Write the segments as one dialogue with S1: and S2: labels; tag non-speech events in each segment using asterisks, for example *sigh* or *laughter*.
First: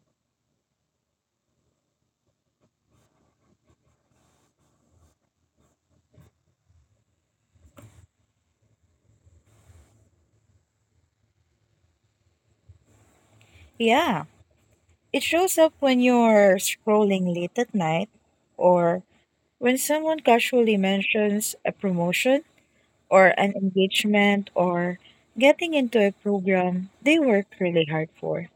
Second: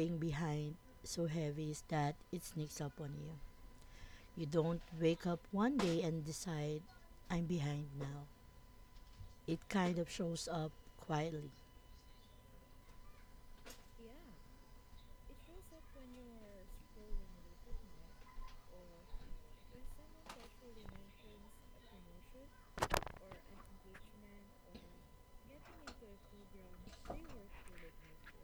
S1: being behind so heavy is that it sneaks up on you. You don't wake up one day and decide, I'm behind now. It kind of shows up quietly.
S2: Yeah, it shows up when you're scrolling late at night or when someone casually mentions a promotion or an engagement or getting into a program they worked really hard for.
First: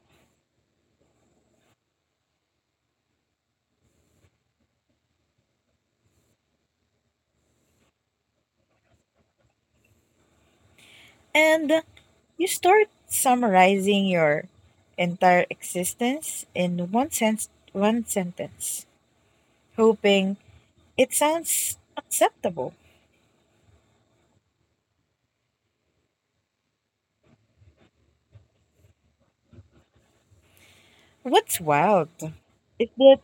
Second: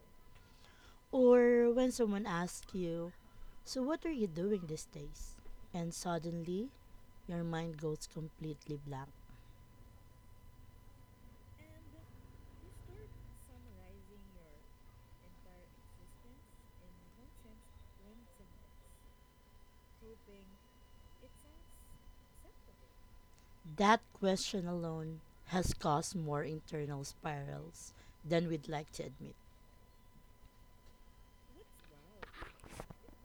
S1: Or when someone asks you, so what are you doing these days? And suddenly, your mind goes completely blank.
S2: And you start summarizing your entire existence in one sentence, hoping it sounds acceptable.
S1: That question alone has caused more internal spirals than we'd like to admit,
S2: What's wild is that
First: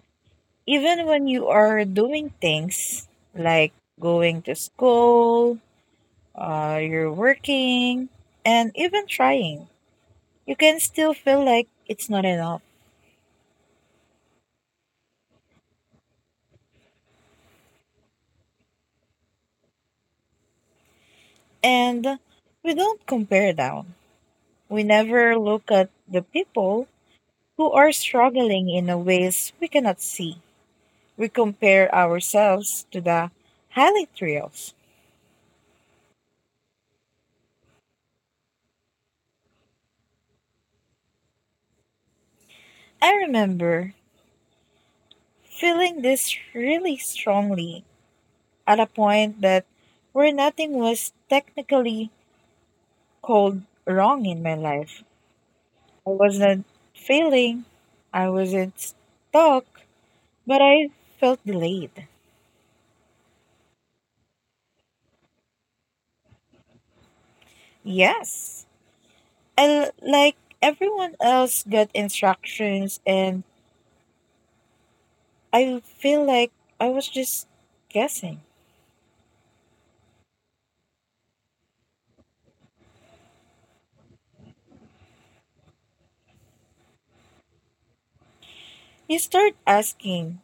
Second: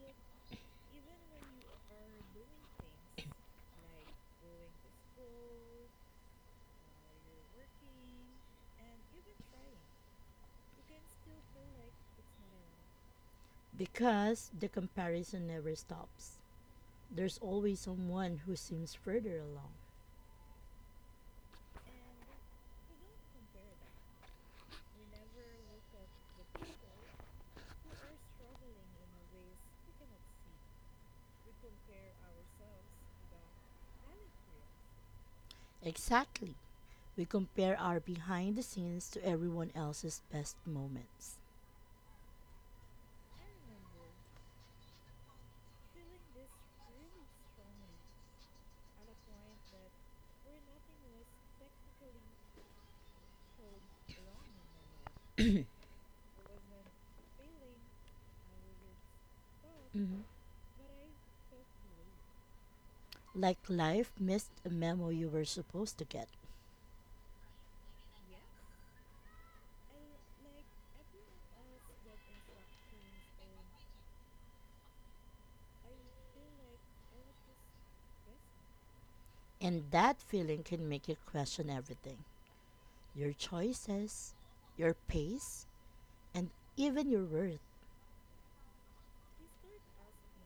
S2: even when you are doing things like going to school, you're working, and even trying, you can still feel like it's not enough.
S1: because the comparison never stops. There's always someone who seems further along.
S2: And we don't compare down. We never look at the people who are struggling in a ways we cannot see. We compare ourselves to the highlight reels.
S1: Exactly. We compare our behind the scenes to everyone else's best moments.
S2: I remember feeling this really strongly at a point that where nothing was technically called wrong in my life. I wasn't failing, I wasn't stuck,
S1: Mhm.
S2: but I felt delayed.
S1: Like life missed a memo you were supposed to get.
S2: Yes. I, like everyone else got instructions and I feel like I was just guessing.
S1: And that feeling can make you question everything, your choices, your pace, and even your worth.
S2: You start asking,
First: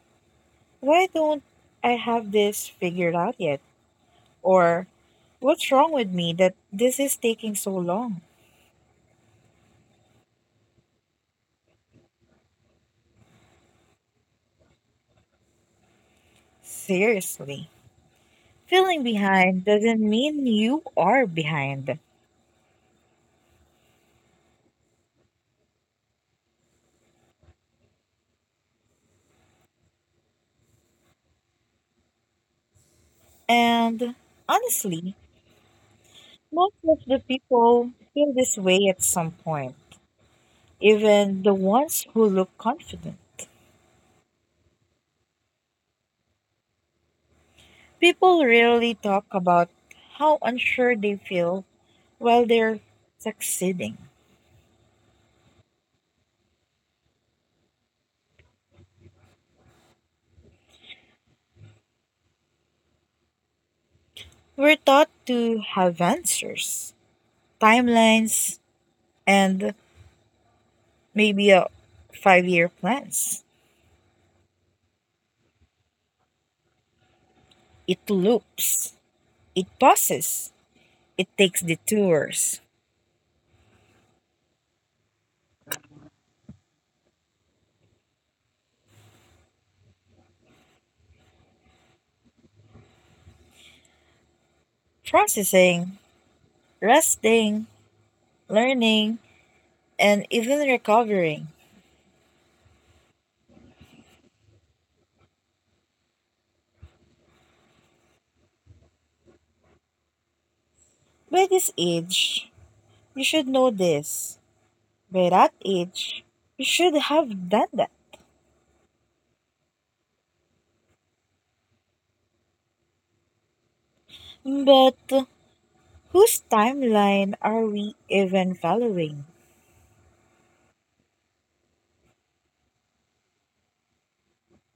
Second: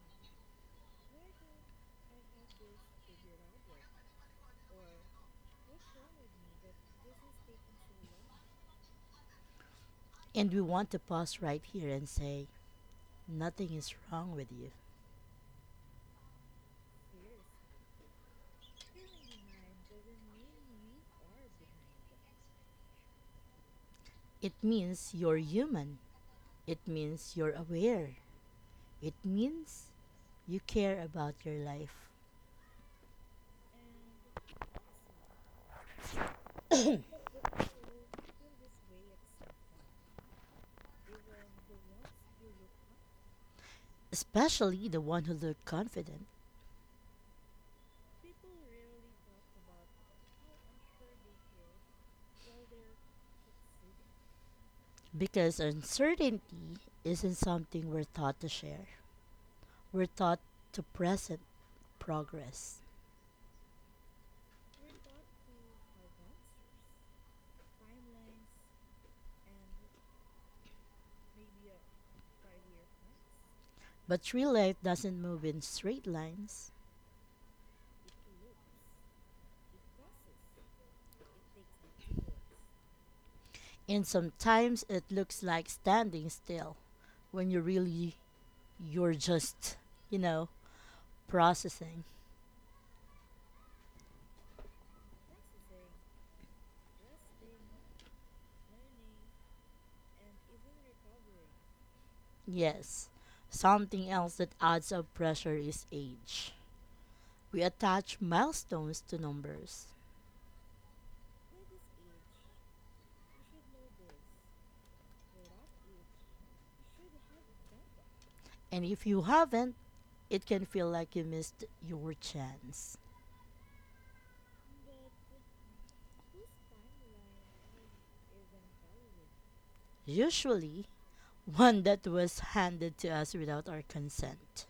S2: why don't I have this figured out yet? Or what's wrong with me that this is taking so long?
S1: And we want to pause right here and say, nothing is wrong with you.
S2: Seriously. Feeling behind doesn't mean you are behind.
S1: It means you're human. It means you're aware. It means you care about your life,
S2: And honestly, most of the people feel this way at some point, even the ones who look confident.
S1: especially the one who looked confident,
S2: People rarely talk about how unsure they feel while they're succeeding.
S1: because uncertainty isn't something we're taught to share. We're taught to present progress.
S2: We're taught to have answers, timelines, and maybe a 5-year plans.
S1: But real life doesn't move in straight lines,
S2: It loops, it pauses, it takes detours
S1: and sometimes it looks like standing still when you really you're just, you know, processing.
S2: processing, resting, learning, and even recovering.
S1: Yes. Something else that adds up pressure is age. We attach milestones to numbers.
S2: By this age, you should know this. By that age, you should have done that.
S1: And if you haven't, it can feel like you missed your chance.
S2: But whose timeline are we even following?
S1: Usually, one that was handed to us without our consent,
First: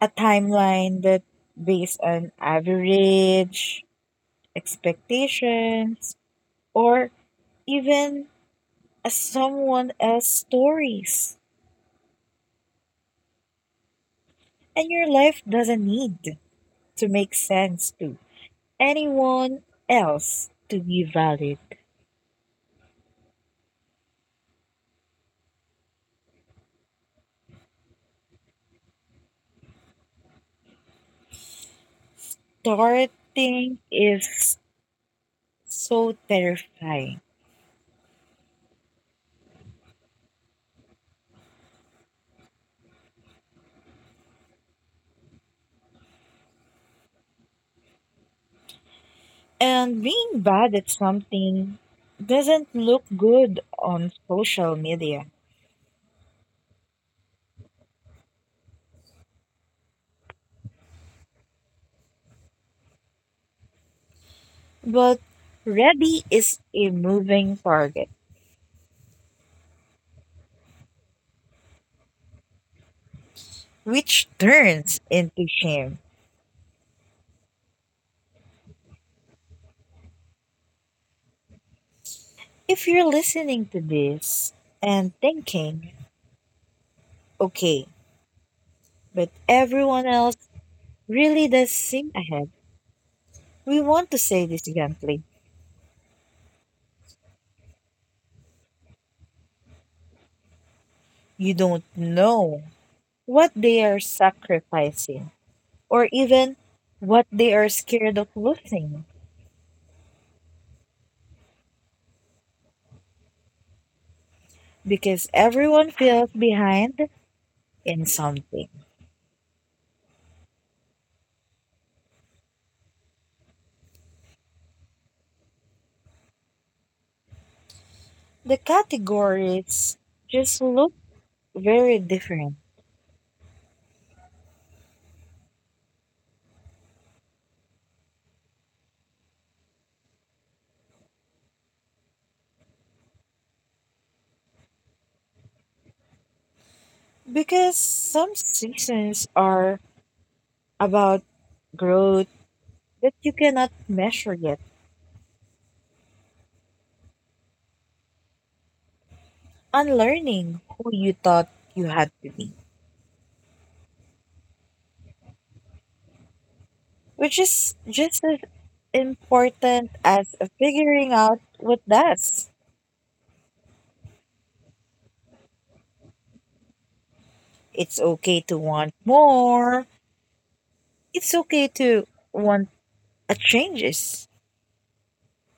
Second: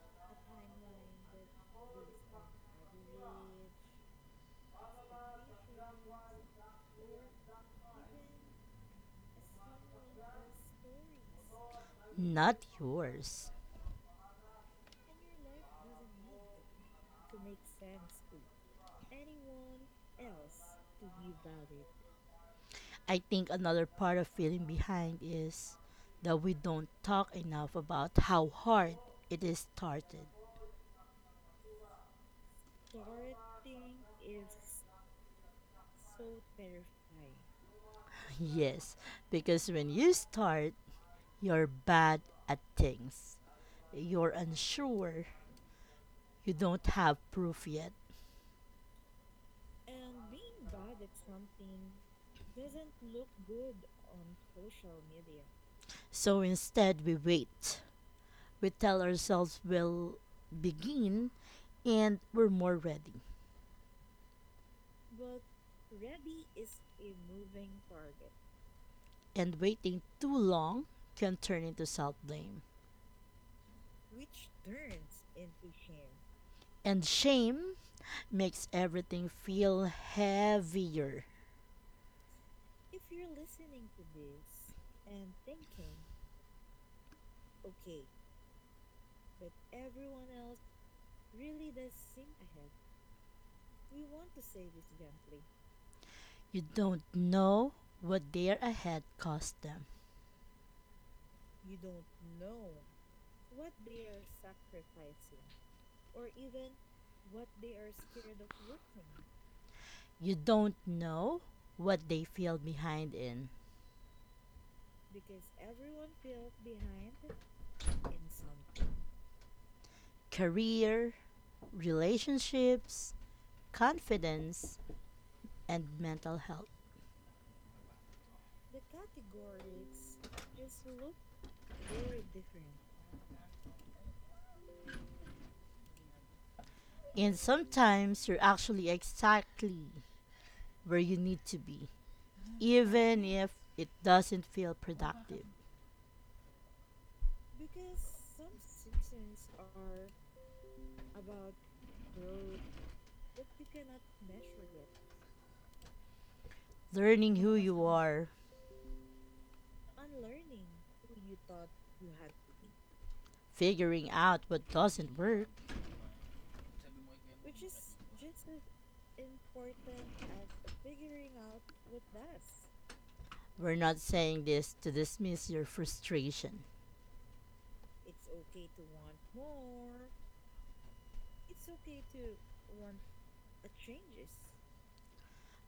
S2: A timeline that based on average, expectations, or even a someone else's stories.
S1: not yours.
S2: And your life doesn't need to make sense to anyone else to be valid.
S1: I think another part of feeling behind is that we don't talk enough about how hard it is started.
S2: Starting is so terrifying.
S1: *laughs* Yes, because when you start, you're bad at things. You're unsure. You don't have proof yet.
S2: And being bad at something doesn't look good on social media.
S1: So instead, we wait. We tell ourselves we'll begin and were more ready.
S2: But Rebby is a moving target,
S1: And waiting too long can turn into self blame.
S2: which turns into shame.
S1: And shame makes everything feel heavier.
S2: If you're listening to this and thinking, okay, but everyone else really does seem ahead, we want to say this gently.
S1: You don't know what their ahead cost them.
S2: You don't know what they are sacrificing, or even what they are scared of losing,
S1: You don't know what they feel behind in,
S2: because everyone feels behind in something.
S1: career, relationships, confidence, and mental health.
S2: The categories just look very different
S1: And sometimes you're actually exactly where you need to be, even if it doesn't feel productive.
S2: because some seasons are about growth that you cannot measure yet,
S1: Learning who you are,
S2: unlearning who you thought you had to be,
S1: figuring out what doesn't work.
S2: which is just as important as figuring out what does.
S1: We're not saying this to dismiss your frustration,
S2: It's okay to want more. It's okay to want a changes.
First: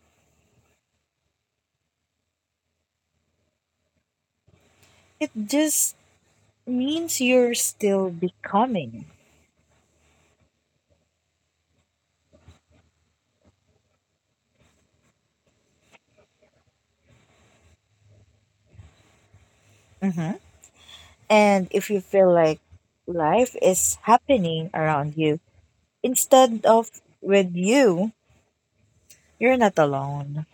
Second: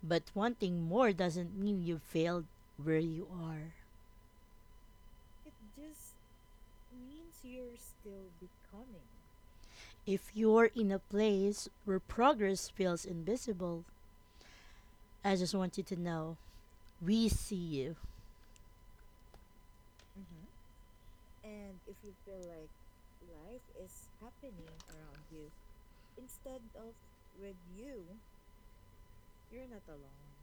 S1: but wanting more doesn't mean you failed where you are.
S2: It just means you're still becoming.
S1: If you're in a place where progress feels invisible, I just want you to know we see you.
S2: Hmm. And if you feel like life is happening around you instead of with you, you're not alone.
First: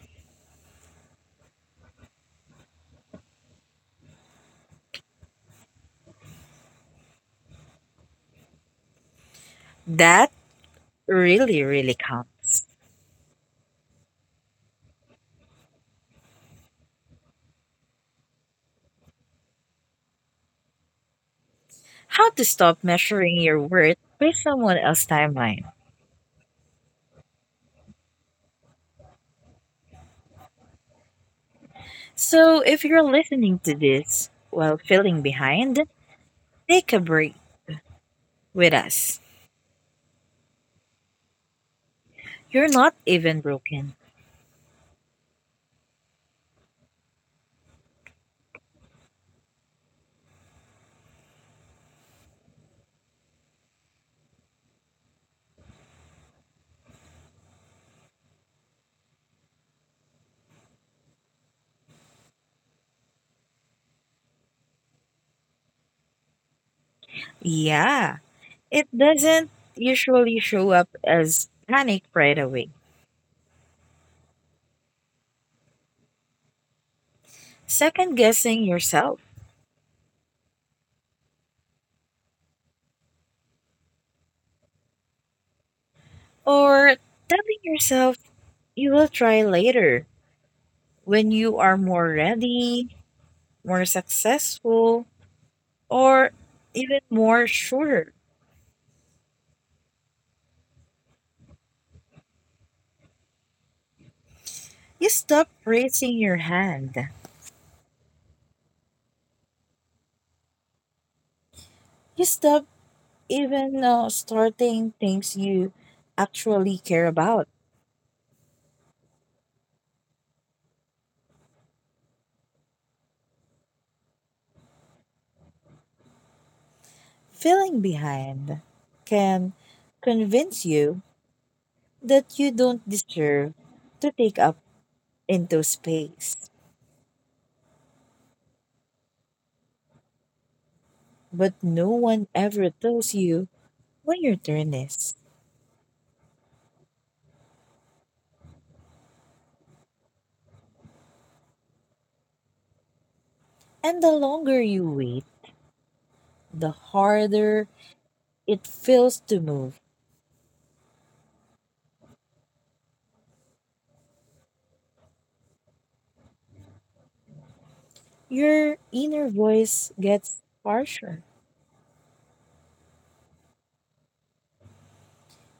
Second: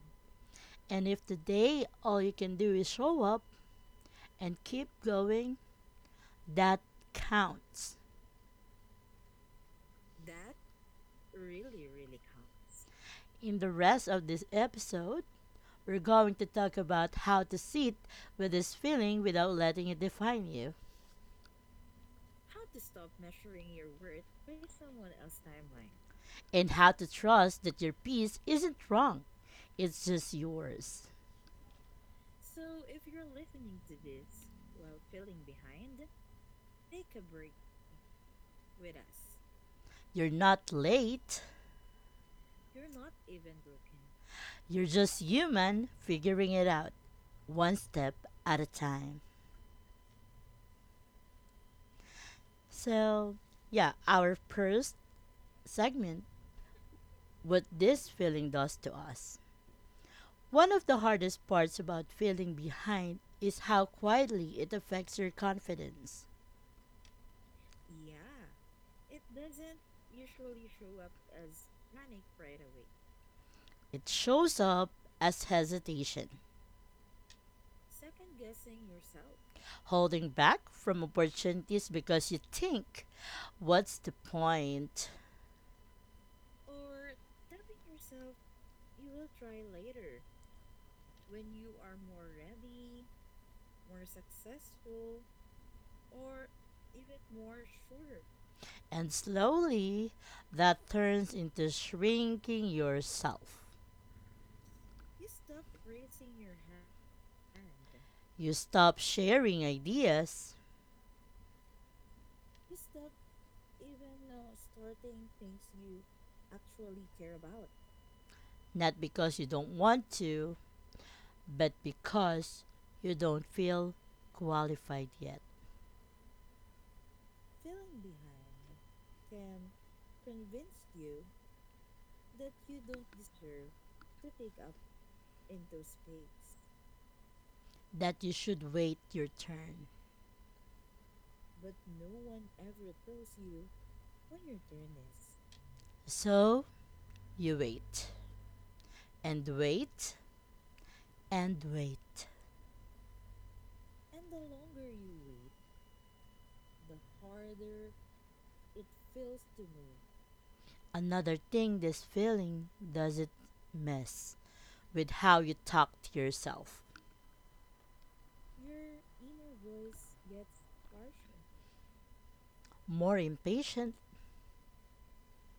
S1: And if today all you can do is show up and keep going, that counts.
S2: That really, really counts.
S1: In the rest of this episode, we're going to talk about how to sit with this feeling without letting it define you,
S2: How to stop measuring your worth by someone else's timeline.
S1: and how to trust that your peace isn't wrong, it's just yours.
S2: So if you're listening to this while feeling behind, take a break with us.
S1: You're not late,
S2: You're not even broken.
S1: you're just human figuring it out one step at a time. So, yeah, our first segment, what this feeling does to us. One of the hardest parts about feeling behind is how quietly it affects your confidence.
S2: Yeah, it doesn't usually show up as panic right away.
S1: It shows up as hesitation,
S2: Second guessing yourself
S1: holding back from opportunities because you think, what's the point?
S2: or telling yourself you will try later when you are more ready, more successful, or even more sure.
S1: And slowly, that turns into shrinking yourself.
S2: You stop raising your hand.
S1: You stop sharing ideas,
S2: You stop even starting things you actually care about.
S1: not because you don't want to, but because you don't feel qualified yet,
S2: Feeling behind can convince you that you don't deserve to take up into space.
S1: that you should wait your turn.
S2: But no one ever tells you when your turn is.
S1: So you wait and wait and wait.
S2: And the longer you wait, the harder it feels to move.
S1: Another thing this feeling does, it mess with how you talk to yourself.
S2: Your inner voice gets harsher.
S1: More impatient,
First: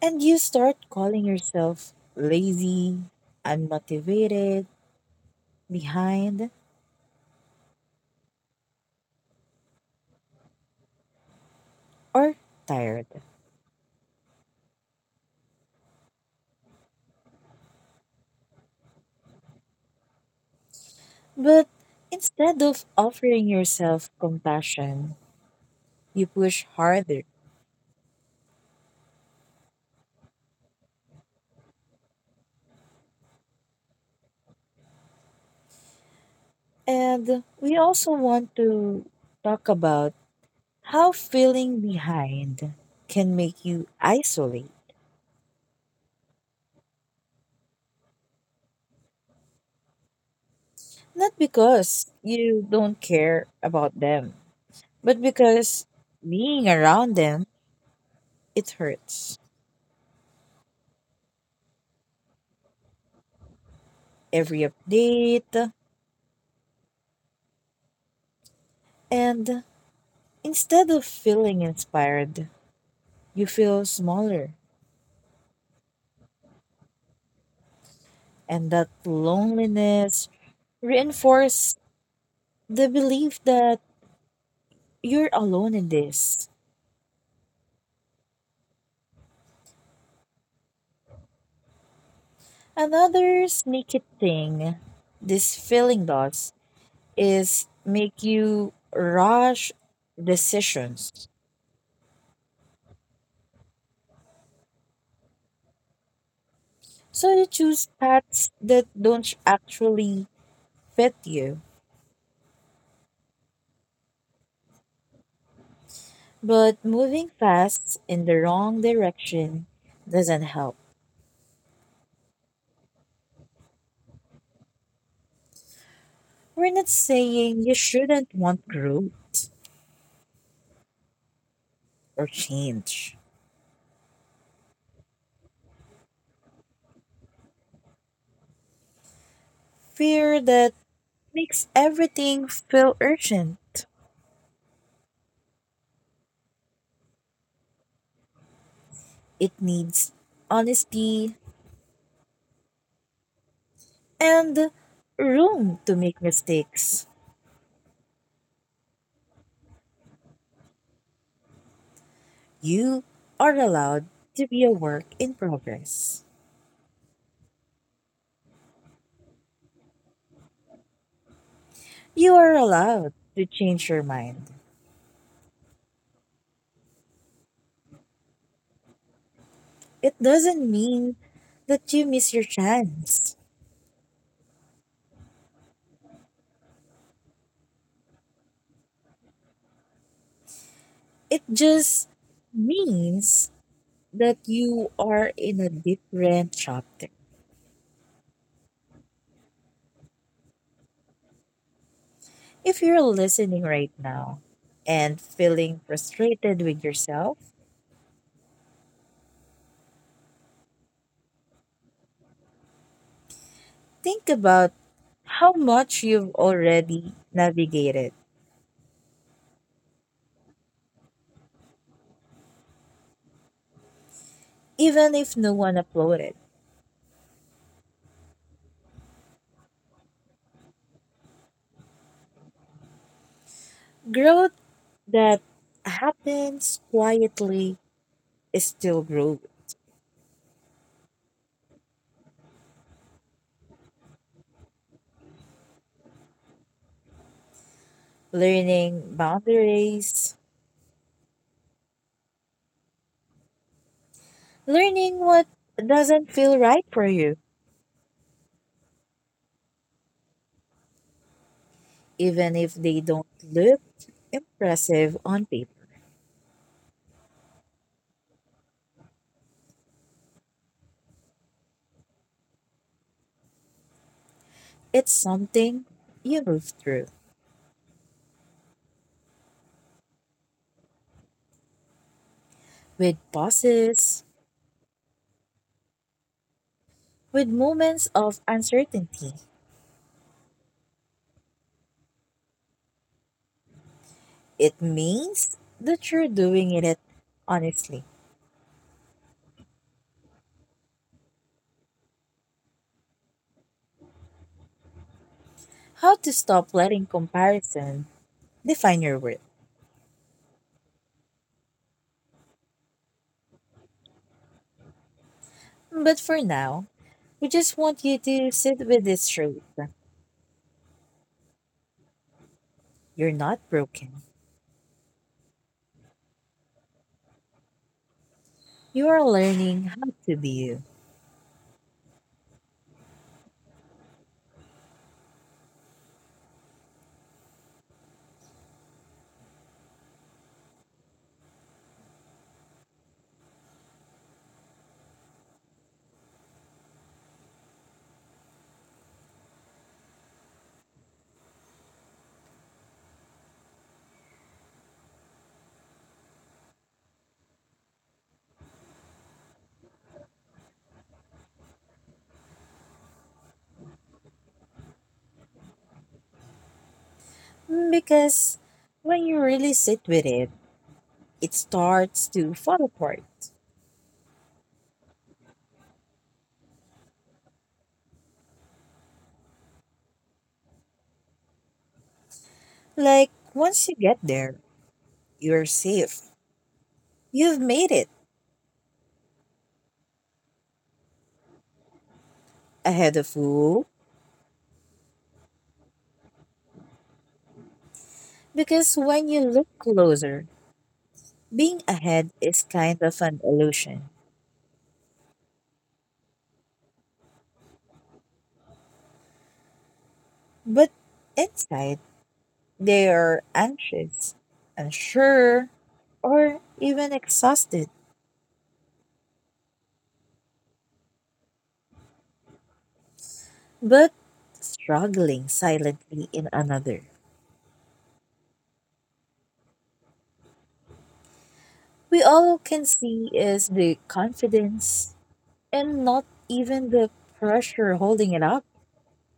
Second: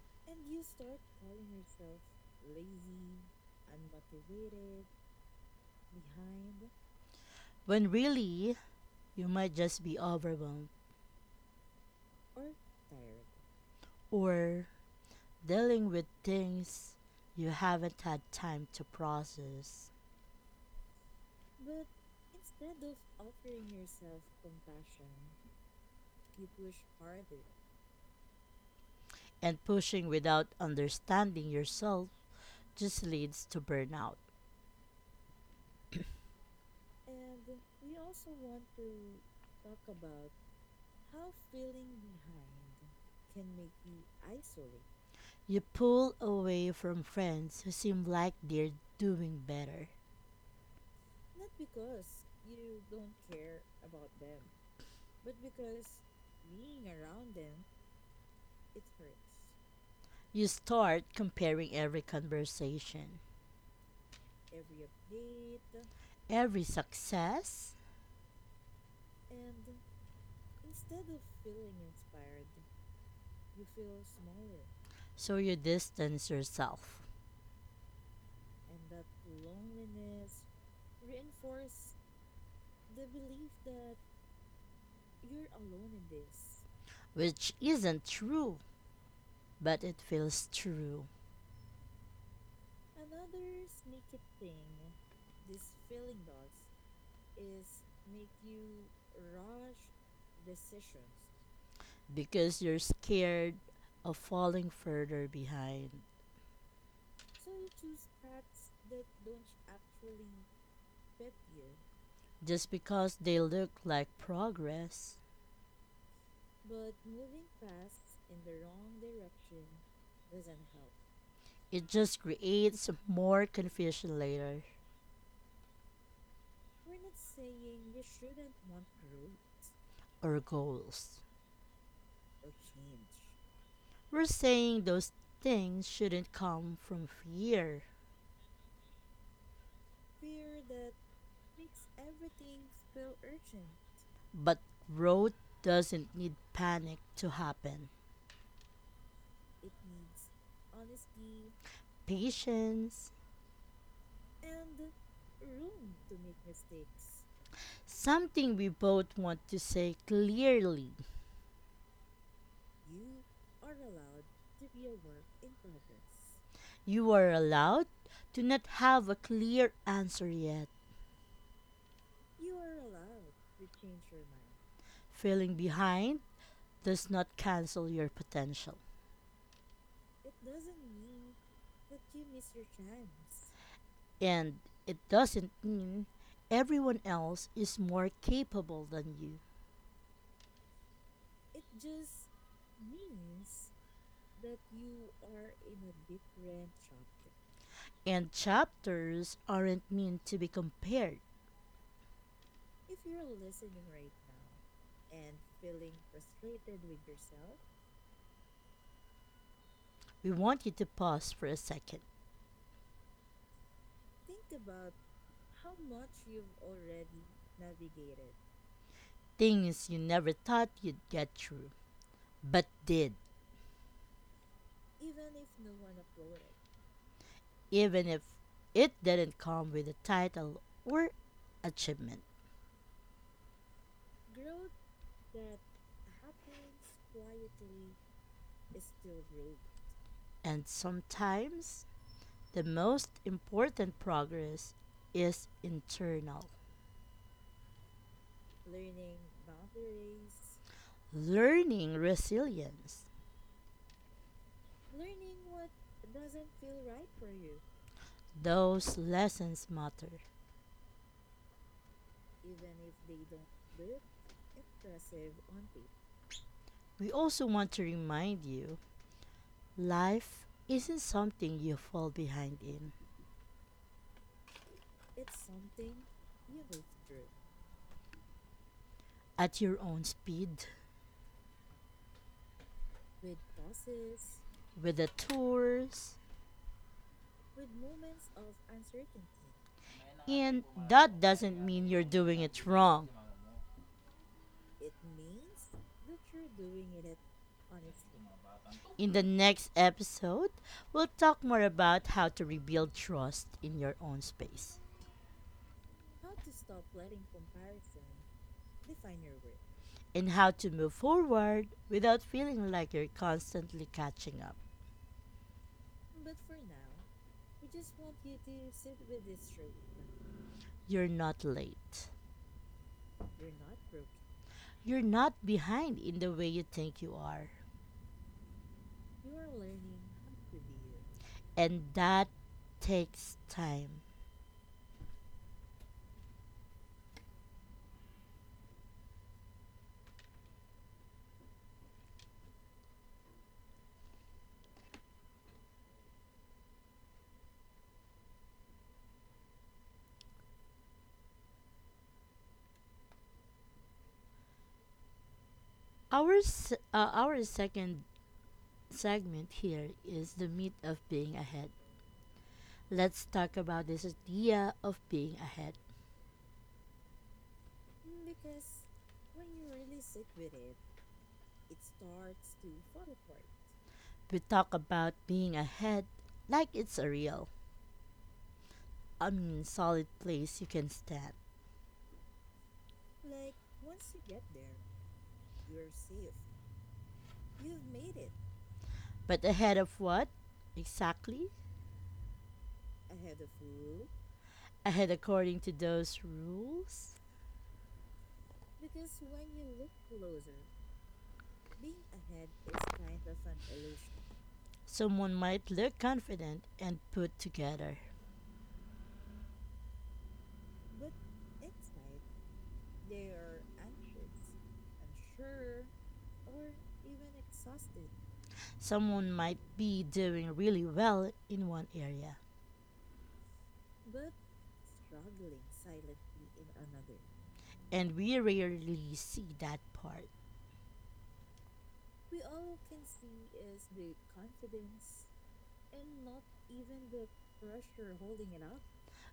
S2: And you start calling yourself lazy, unmotivated, behind,
S1: when really you might just be overwhelmed
S2: or tired.
S1: or dealing with things you haven't had time to process.
S2: But instead of offering yourself compassion, you push harder.
S1: And pushing without understanding yourself just leads to burnout.
S2: And we also want to talk about how feeling behind can make you isolate.
S1: You pull away from friends who seem like they're doing better.
S2: Not because you don't care about them, but because being around them, it hurts.
S1: You start comparing every conversation,
S2: Every update,
S1: every success,
S2: and instead of feeling inspired, you feel smaller.
S1: so you distance yourself.
S2: And that loneliness reinforces the belief that you're alone in this.
S1: Which isn't true, but it feels true,
S2: Another sneaky thing this feeling does is make you rush decisions.
S1: because you're scared of falling further behind.
S2: So you choose paths that don't actually fit you.
S1: Just because they look like progress,
S2: But moving fast in the wrong direction doesn't help.
S1: it just creates more confusion later,
S2: We're not saying you shouldn't want growth
S1: or goals.
S2: or change.
S1: We're saying those things shouldn't come from fear,
S2: Fear that makes everything feel urgent.
S1: but growth doesn't need panic to happen.
S2: It needs honesty,
S1: Patience,
S2: and room to make mistakes.
S1: something we both want to say clearly.
S2: You are allowed to be a work in progress.
S1: You are allowed to not have a clear answer yet.
S2: You are allowed to change your mind.
S1: Feeling behind does not cancel your potential.
S2: It doesn't mean that you miss your chance.
S1: And it doesn't mean everyone else is more capable than you.
S2: It just means that you are in a different chapter.
S1: And chapters aren't meant to be compared.
S2: If you're listening right now and feeling frustrated with yourself,
S1: We want you to pause for a second.
S2: think about how much you've already navigated,
S1: Things you never thought you'd get through, but did,
S2: even if no one uploaded.
S1: even if it didn't come with a title or achievement.
S2: Growth that happens quietly is still growth.
S1: And sometimes the most important progress is internal.
S2: Learning boundaries,
S1: Learning resilience.
S2: learning what doesn't feel right for you,
S1: Those lessons matter.
S2: even if they don't look impressive on paper.
S1: We also want to remind you, life isn't something you fall behind in
S2: It's something you move through
S1: at your own speed,
S2: with pauses,
S1: with the tours.
S2: with moments of uncertainty.
S1: And that doesn't mean you're doing it wrong.
S2: It means that you're doing it honestly.
S1: In the next episode, we'll talk more about how to rebuild trust in your own space,
S2: How to stop letting comparison define your worth.
S1: and how to move forward without feeling like you're constantly catching up.
S2: But for now, we just want you to sit with it straight.
S1: You're not late.
S2: You're not broken.
S1: You're not behind in the way you think you are.
S2: You are learning how to be you.
S1: And that takes time. Our, our second segment here is the meat of being ahead. Let's talk about this idea of being ahead.
S2: Mm, because when you really sit with it, it starts to fall apart.
S1: We talk about being ahead like it's a real, solid place you can stand.
S2: Like once you get there, you're safe. You've made it
S1: But ahead of what? Exactly?
S2: ahead of who?
S1: Ahead according to those rules.
S2: Because when you look closer, being ahead is kind of an illusion.
S1: Someone might look confident and put together.
S2: But inside, they are anxious, unsure, or even exhausted.
S1: Someone might be doing really well in one area.
S2: But struggling silently in another.
S1: And we rarely see that part.
S2: We all can see is the confidence and not even the pressure holding it up.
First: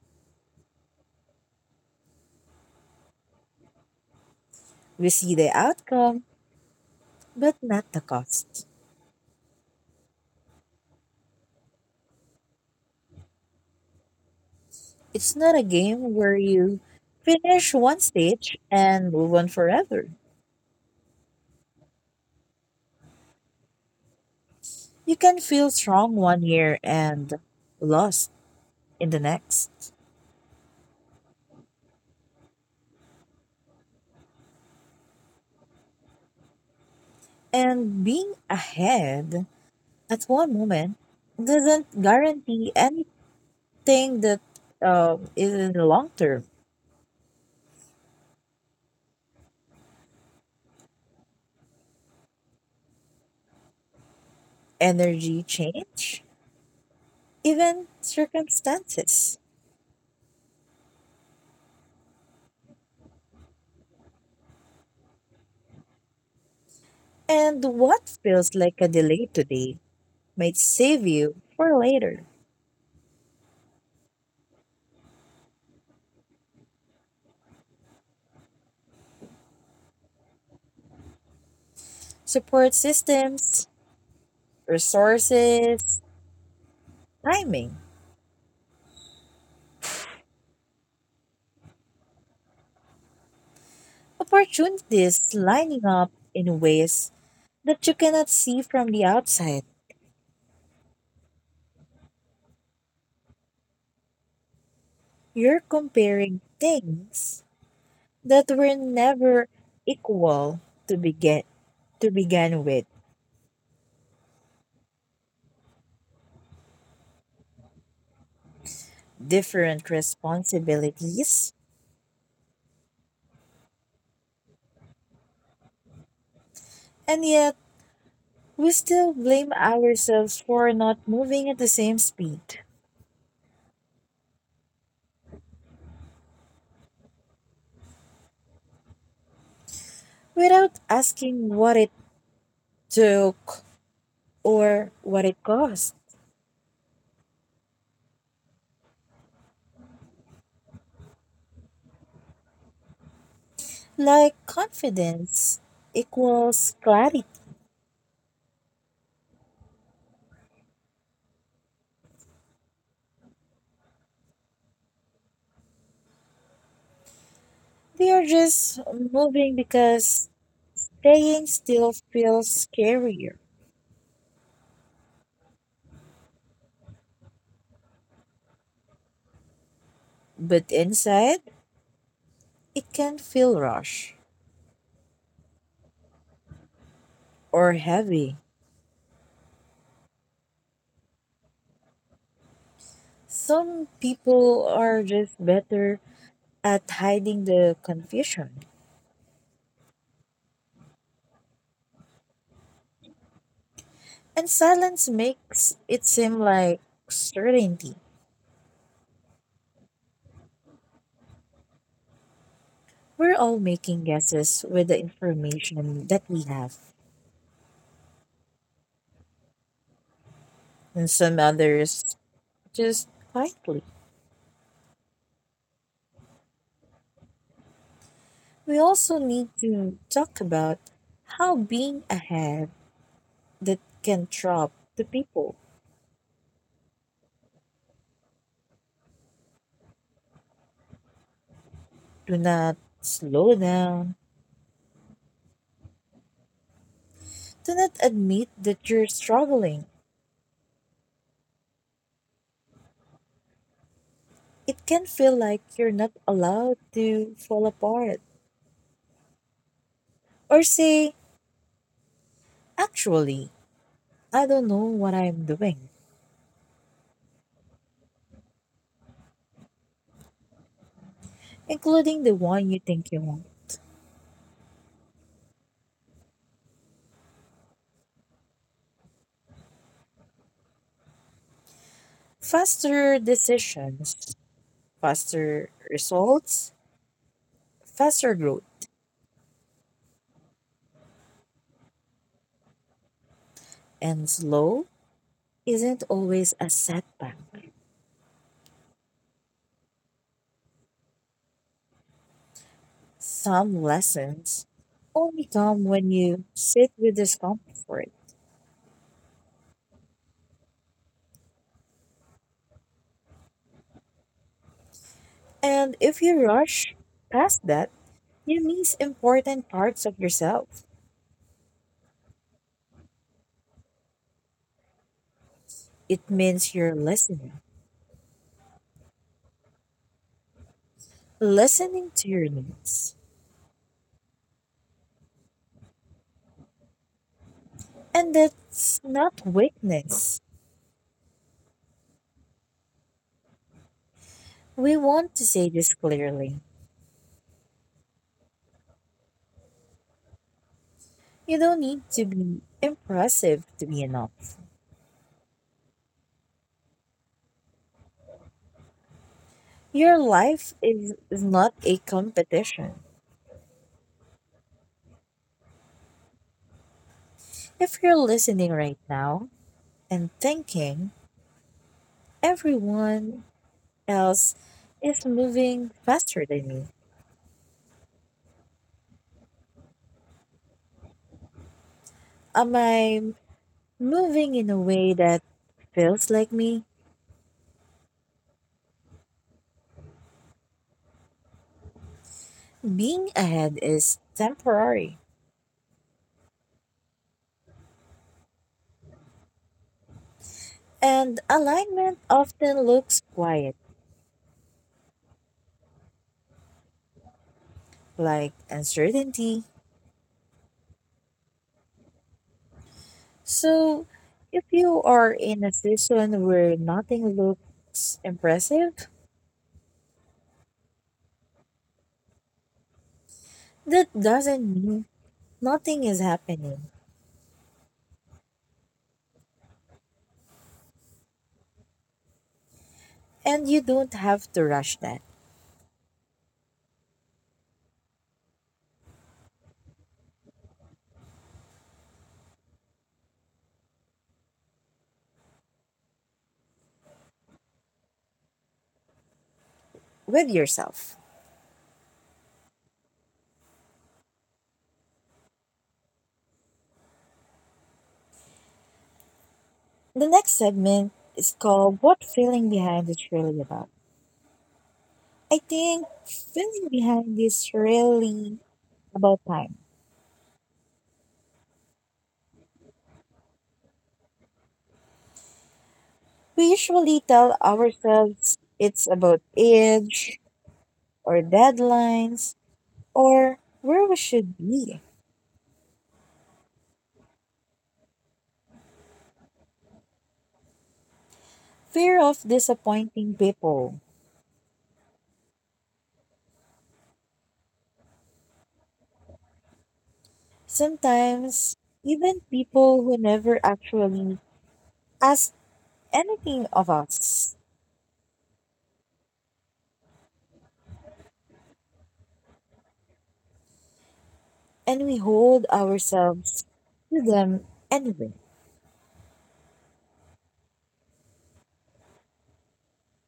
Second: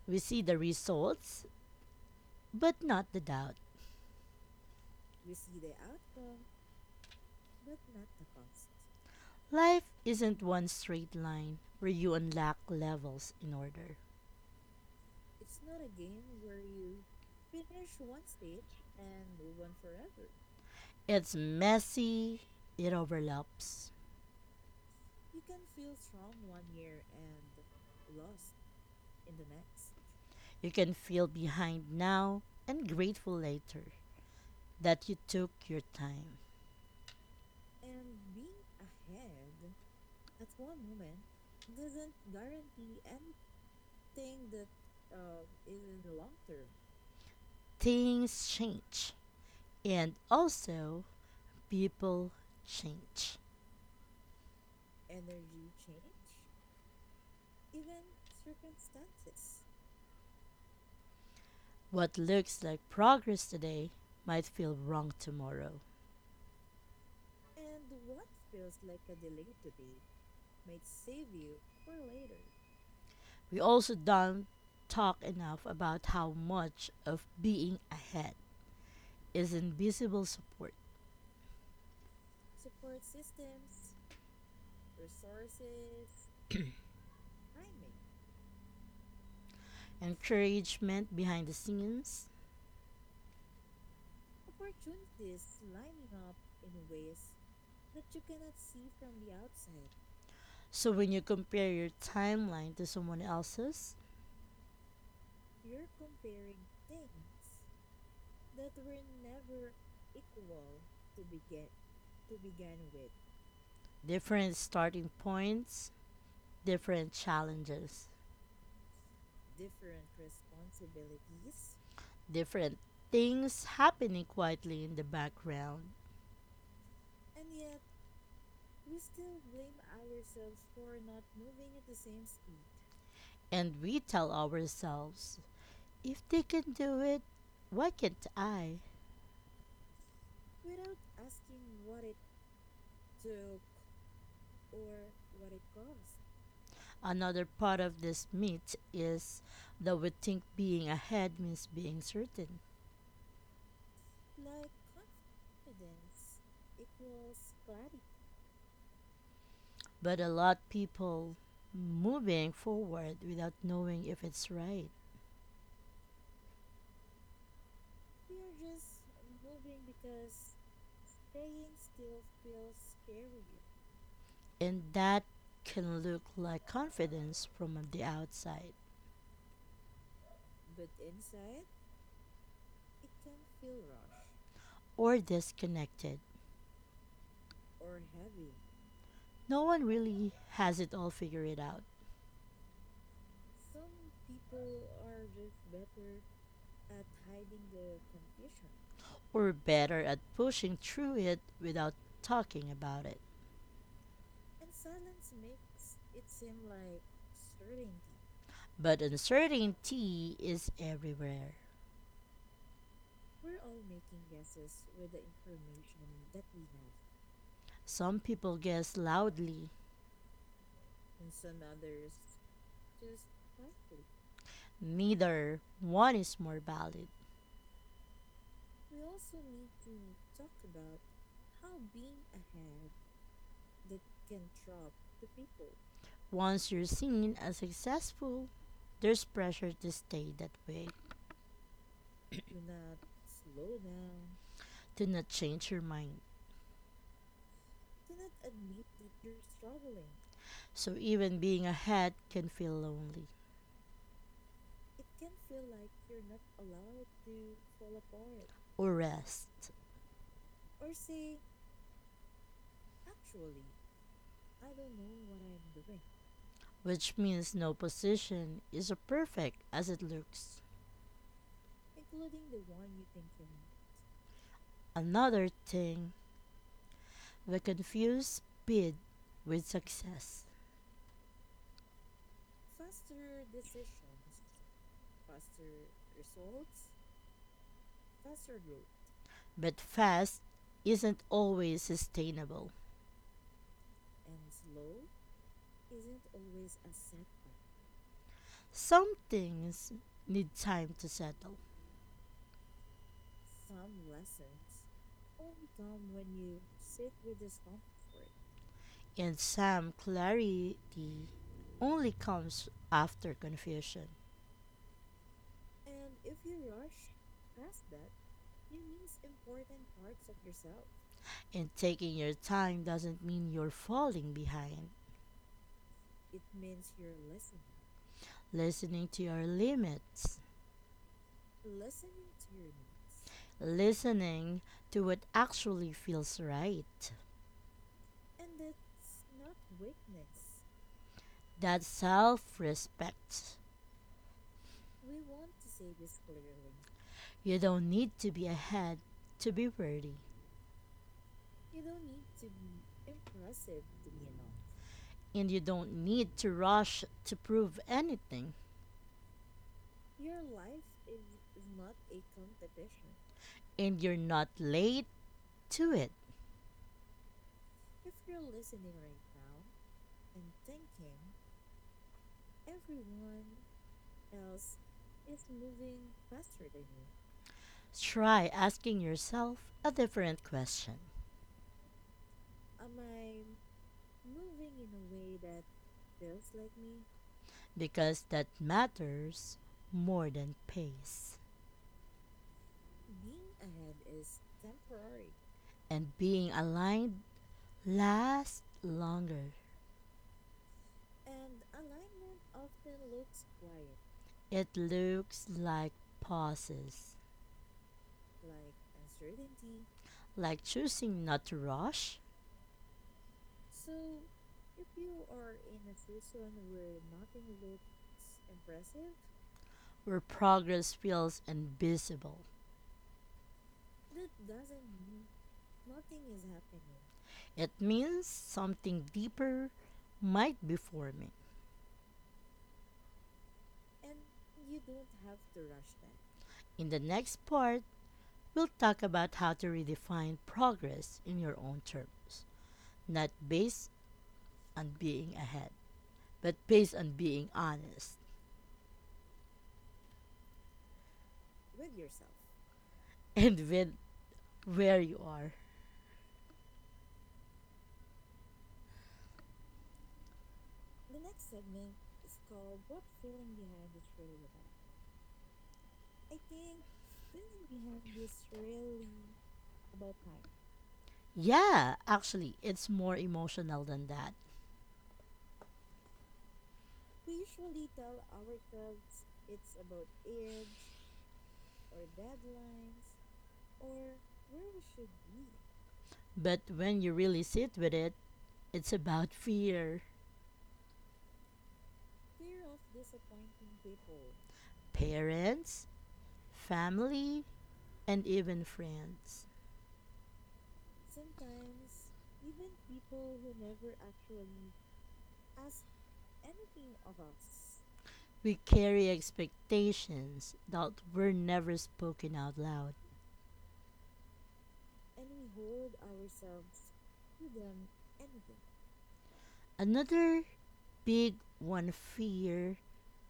S1: We see the results, but not the doubt.
S2: We see the outcome, but not the cost.
S1: Life isn't one straight line where you unlock levels in order.
S2: It's not a game where you finish one stage and move on forever.
S1: It's messy, it overlaps.
S2: You can feel strong one year and lost in the next.
S1: You can feel behind now and grateful later that you took your time.
S2: And being ahead at one moment doesn't guarantee any thing that is in the long term.
S1: Things change, and also people change.
S2: Energy change, even circumstances.
S1: What looks like progress today might feel wrong tomorrow.
S2: And what feels like a delay today might save you for later.
S1: We also don't talk enough about how much of being ahead is invisible support,
S2: Support systems, resources, timing,
S1: encouragement behind the scenes.
S2: opportunities lining up in ways that you cannot see from the outside.
S1: So when you compare your timeline to someone else's,
S2: You're comparing things that were never equal to begin to begin with
S1: different starting points, different challenges,
S2: different responsibilities,
S1: different things happening quietly in the background.
S2: and yet we still blame ourselves for not moving at the same speed
S1: And we tell ourselves, if they can do it, why can't I?
S2: without asking what it took or what it cost.
S1: Another part of this myth is that we think being ahead means being certain.
S2: Like confidence equals clarity.
S1: But a lot of people moving forward without knowing if it's right.
S2: We are just moving because staying still feels scarier,
S1: And that can look like confidence from the outside,
S2: but inside it can feel rush
S1: or disconnected.
S2: or heavy.
S1: No one really has it all figured out,
S2: Some people are just better at hiding the confusion.
S1: or better at pushing through it without talking about it.
S2: And silence makes it seem like certainty.
S1: But uncertainty is everywhere.
S2: We're all making guesses with the information that we have,
S1: Some people guess loudly.
S2: and some others just quietly.
S1: Neither one is more valid.
S2: We also need to talk about how being ahead that can trap the people.
S1: Once you're seen as successful, there's pressure to stay that way,
S2: Do not slow down.
S1: to not change your mind.
S2: Do not admit that you're struggling.
S1: So even being ahead can feel lonely,
S2: It can feel like you're not allowed to fall apart.
S1: or rest,
S2: Or say, actually, I don't know what I'm doing,
S1: which means no position is as perfect as it looks.
S2: including the one you think you want.
S1: Another thing, we confuse speed with success.
S2: Faster decisions, faster results, faster growth,
S1: But fast isn't always sustainable.
S2: and slow isn't always a setback.
S1: Some things need time to settle,
S2: Some lessons only come when you sit with discomfort.
S1: and some clarity only comes after confusion.
S2: And if you rush past that, you miss important parts of yourself.
S1: And taking your time doesn't mean you're falling behind.
S2: It means you're listening,
S1: Listening to your limits,
S2: listening to your needs.
S1: listening to what actually feels right.
S2: And that's not weakness.
S1: That's self respect.
S2: We want to say this clearly.
S1: You don't need to be ahead to be worthy.
S2: You don't need to be impressive to be enough.
S1: And you don't need to rush to prove anything,
S2: Your life is not a competition.
S1: and you're not late to it.
S2: If you're listening right now and thinking everyone else is moving faster than me,
S1: Try asking yourself a different question,
S2: am I moving in a way that feels like me?
S1: because that matters more than pace.
S2: Being ahead is temporary,
S1: And being aligned lasts longer.
S2: and alignment often looks quiet,
S1: It looks like pauses,
S2: like uncertainty.
S1: like choosing not to rush,
S2: So, if you are in a season where nothing looks impressive,
S1: where progress feels invisible.
S2: that doesn't mean nothing is happening,
S1: It means something deeper might be forming.
S2: and you don't have to rush that
S1: In the next part, we'll talk about how to redefine progress in your own terms, not based on being ahead, but based on being honest
S2: with yourself.
S1: *laughs* and with where you are.
S2: The next segment is called What Feeling Behind is Really About. I think feeling behind is really about time.
S1: Yeah, actually, it's more emotional than that.
S2: We usually tell ourselves it's about age or deadlines or where we should be.
S1: But when you really sit with it, it's about fear.
S2: Fear of disappointing people.
S1: Parents, family, and even friends.
S2: Sometimes, even people who never actually ask anything of us,
S1: We carry expectations that were never spoken out loud.
S2: and we hold ourselves to them anyway.
S1: Another big one, fear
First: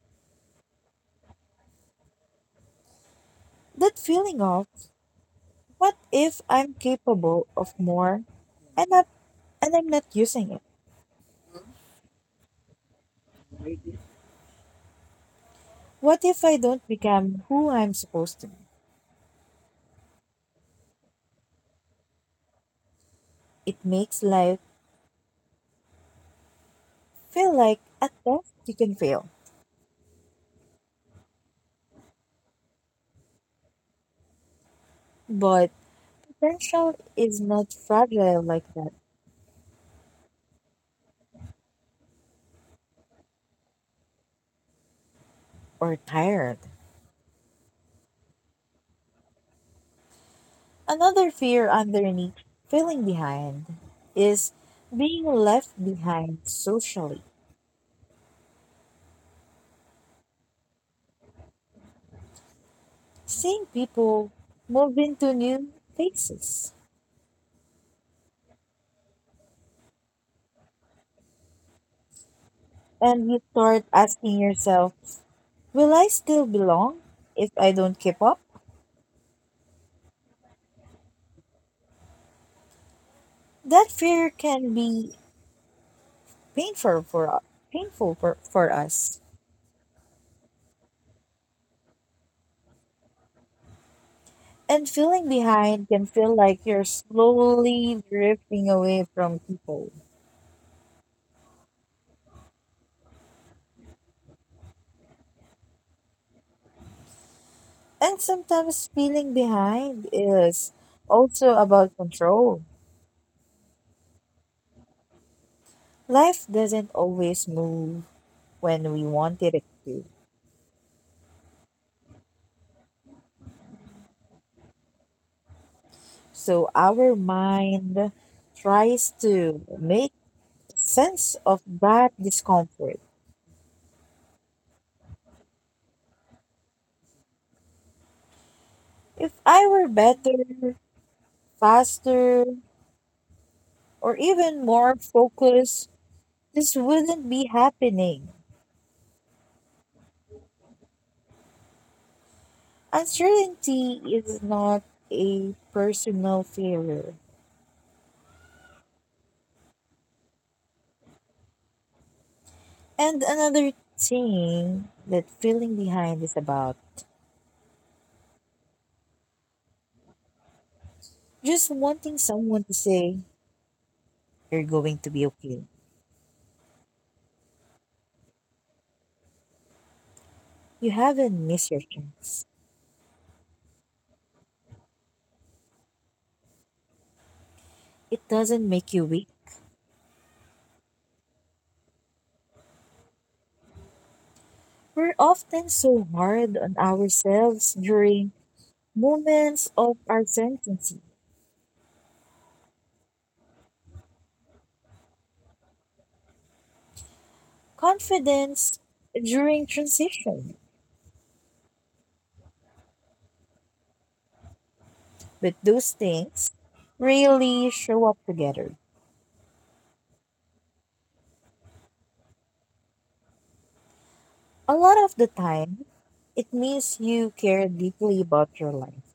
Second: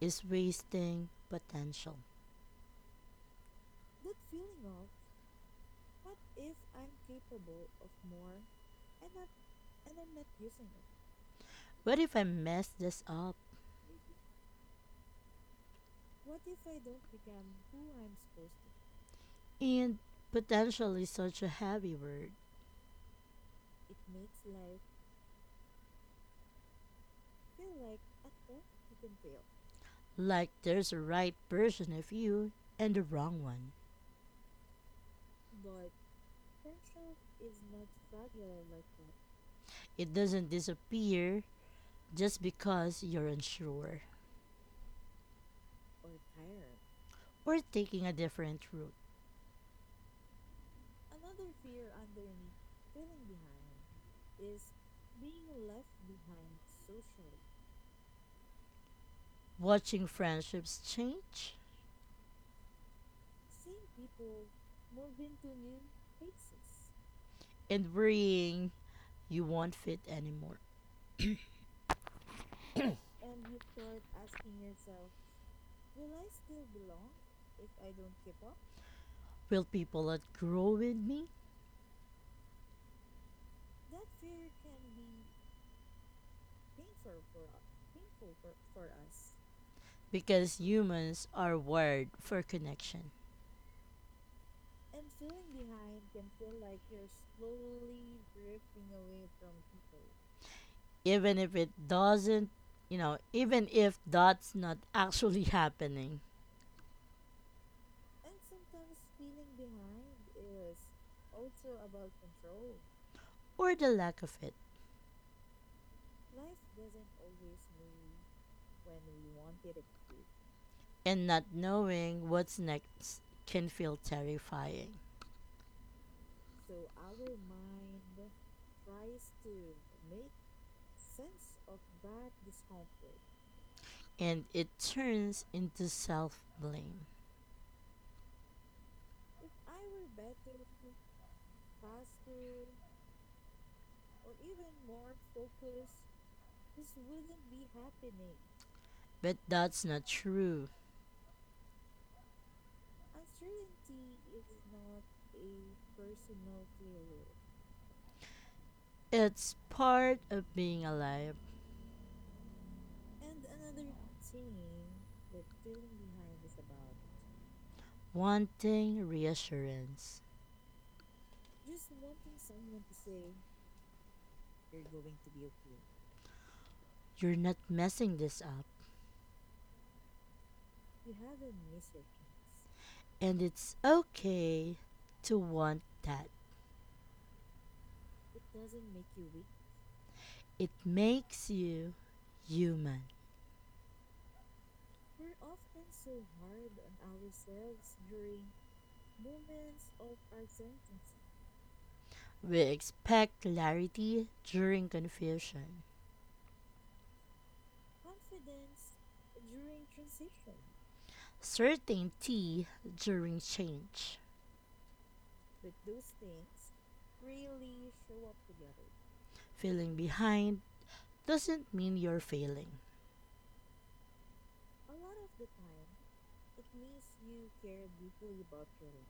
S1: is wasting potential.
S2: That feeling of, what if I'm capable of more and, up, and I'm not using it?
S1: What if I mess this up?
S2: What if I don't become who I'm supposed to be?
S1: And potential is such a heavy word.
S2: It makes life feel like a test you can fail.
S1: Like there's a right version of you and a wrong one.
S2: But potential is not fragile like that
S1: It doesn't disappear just because you're unsure
S2: or tired.
S1: or taking a different route.
S2: Another fear underneath feeling behind is being left behind socially.
S1: Watching friendships change
S2: Seeing people move into new places,
S1: and worrying you won't fit anymore.
S2: and you start asking yourself, will I still belong if I don't keep up?
S1: Will people outgrow with me?
S2: That fear can be painful for painful for us.
S1: Because humans are wired for connection.
S2: And feeling behind can feel like you're slowly drifting away from people.
S1: Even if it doesn't, even if that's not actually *laughs* happening,
S2: And sometimes feeling behind is also about control.
S1: or the lack of it,
S2: Life doesn't always move when we wanted it to.
S1: and not knowing what's next can feel terrifying,
S2: So our mind tries to make sense of that discomfort.
S1: and it turns into self blame.
S2: If I were better, faster, or even more focused, this wouldn't be happening.
S1: But that's not true.
S2: Uncertainty is not a personal failure.
S1: It's part of being alive,
S2: And another thing that feeling behind is about
S1: wanting reassurance.
S2: just wanting someone to say you're going to be okay.
S1: You're not messing this up,
S2: You haven't missed your chance.
S1: and it's okay to want that.
S2: It doesn't make you weak.
S1: It makes you human.
S2: We're often so hard on ourselves during moments of our sentency,
S1: We expect clarity during confusion,
S2: confidence during transition.
S1: certainty during change.
S2: But those things really show up together.
S1: Feeling behind doesn't mean you're failing.
S2: A lot of the time, it means you care deeply about your life.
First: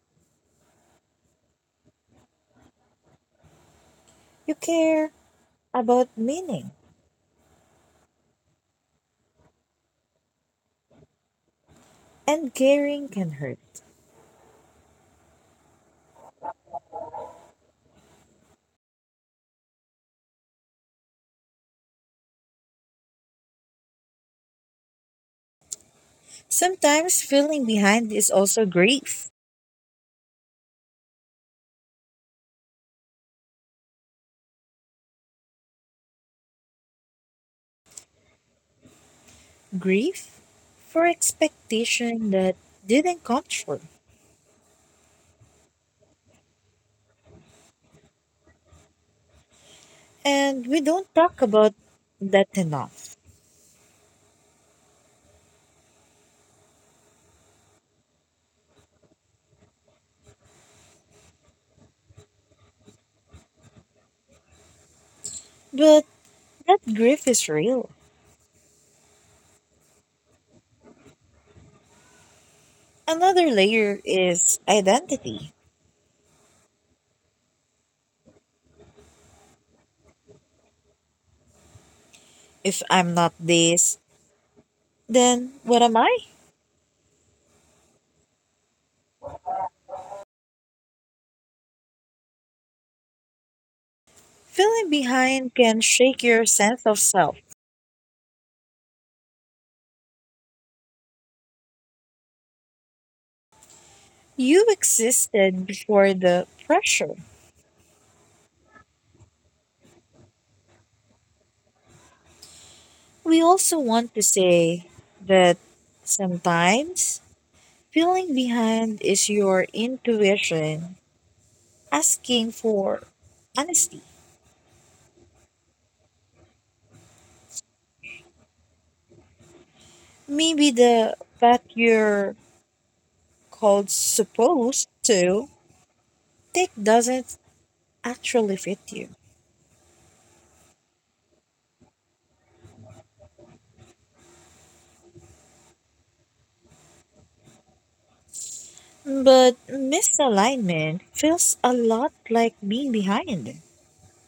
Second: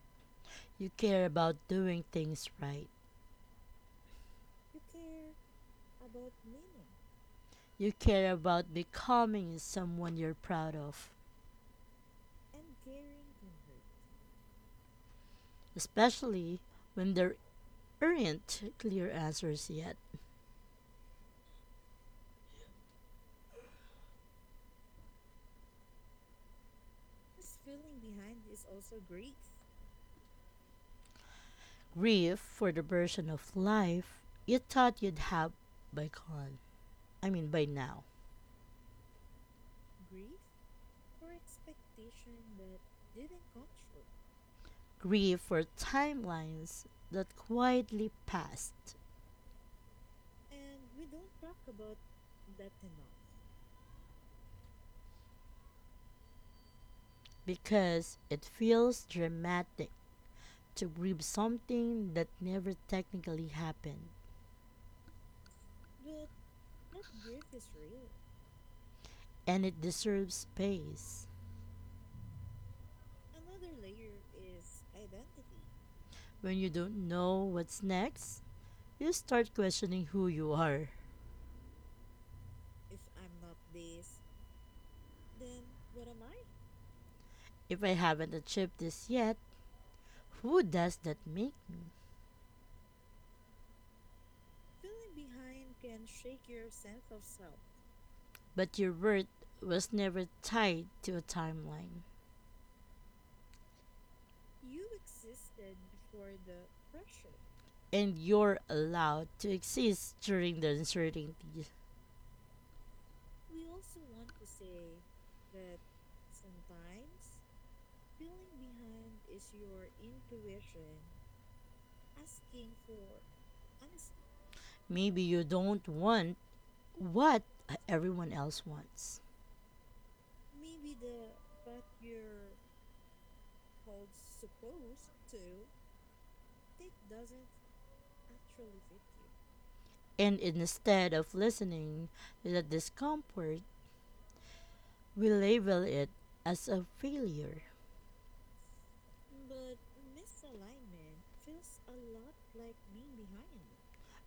S1: You care about doing things right.
S2: You care about meaning,
S1: You care about becoming someone you're proud of,
S2: and caring can hurt.
S1: especially when there aren't clear answers yet.
S2: Sometimes feeling behind is also grief.
S1: Grief for the version of life you thought you'd have by con. I mean by now.
S2: Grief for expectation that didn't come true.
S1: Grieve for timelines that quietly passed,
S2: And we don't talk about that enough.
S1: because it feels dramatic to grieve something that never technically happened,
S2: But that grief is real.
S1: and it deserves space.
S2: Another layer is identity.
S1: When you don't know what's next, you start questioning who you are.
S2: If I'm not this, then what am I?
S1: If I haven't achieved this yet, who does that make me?
S2: Feeling behind can shake your sense of self.
S1: But your worth was never tied to a timeline,
S2: You existed before the pressure.
S1: and you're allowed to exist during the uncertainty.
S2: We also want to say that sometimes feeling behind is your intuition asking for honesty.
S1: Maybe you don't want what everyone else wants.
S2: Maybe the path you're called supposed to take doesn't actually fit you.
S1: And instead of listening to the discomfort, we label it as a failure.
S2: But misalignment feels a lot like being behind.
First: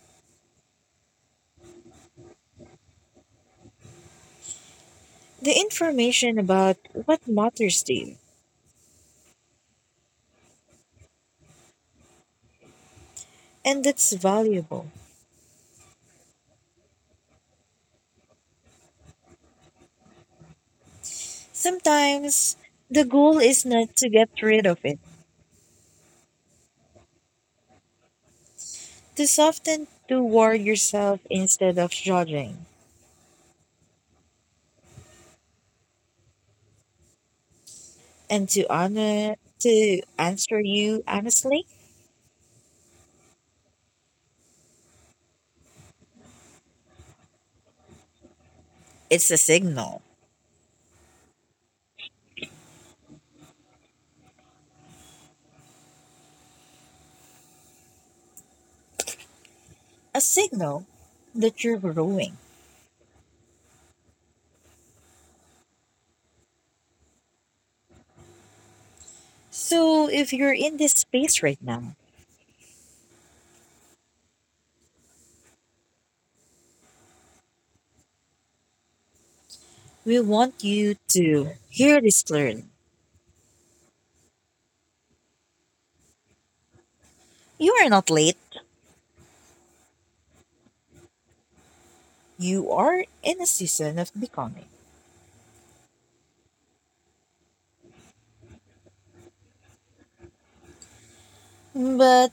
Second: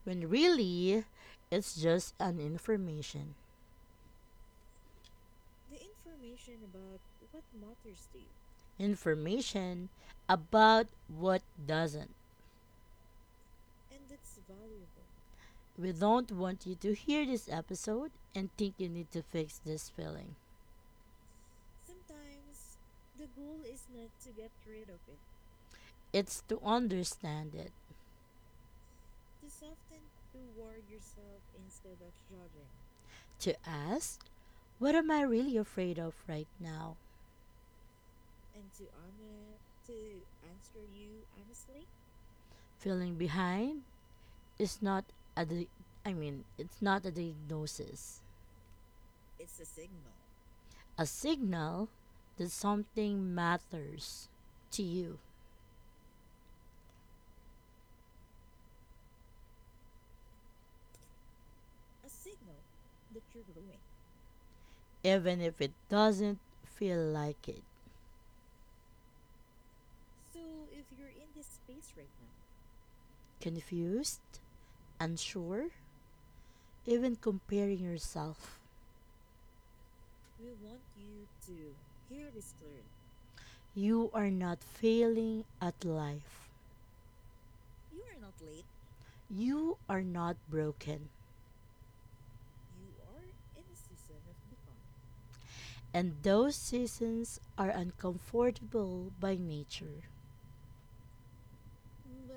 S1: When really, it's just an information.
S2: The information about what matters to you,
S1: Information about what doesn't.
S2: and that's valuable.
S1: We don't want you to hear this episode and think you need to fix this feeling.
S2: Sometimes the goal is not to get rid of it.
S1: It's to understand it,
S2: To soften toward yourself instead of judging,
S1: to ask, what am I really afraid of right now?
S2: and to honor to answer you honestly,
S1: Feeling behind? Is not a di- I mean, It's not a diagnosis.
S2: it's a signal.
S1: A signal that something matters to you,
S2: A signal that you're growing.
S1: even if it doesn't feel like it.
S2: So if you're in this space right now,
S1: Confused, unsure, even comparing yourself.
S2: we want you to hear this clearly.
S1: You are not failing at life.
S2: You are not late.
S1: You are not broken.
S2: You are in a season of becoming.
S1: And those seasons are uncomfortable by nature.
S2: But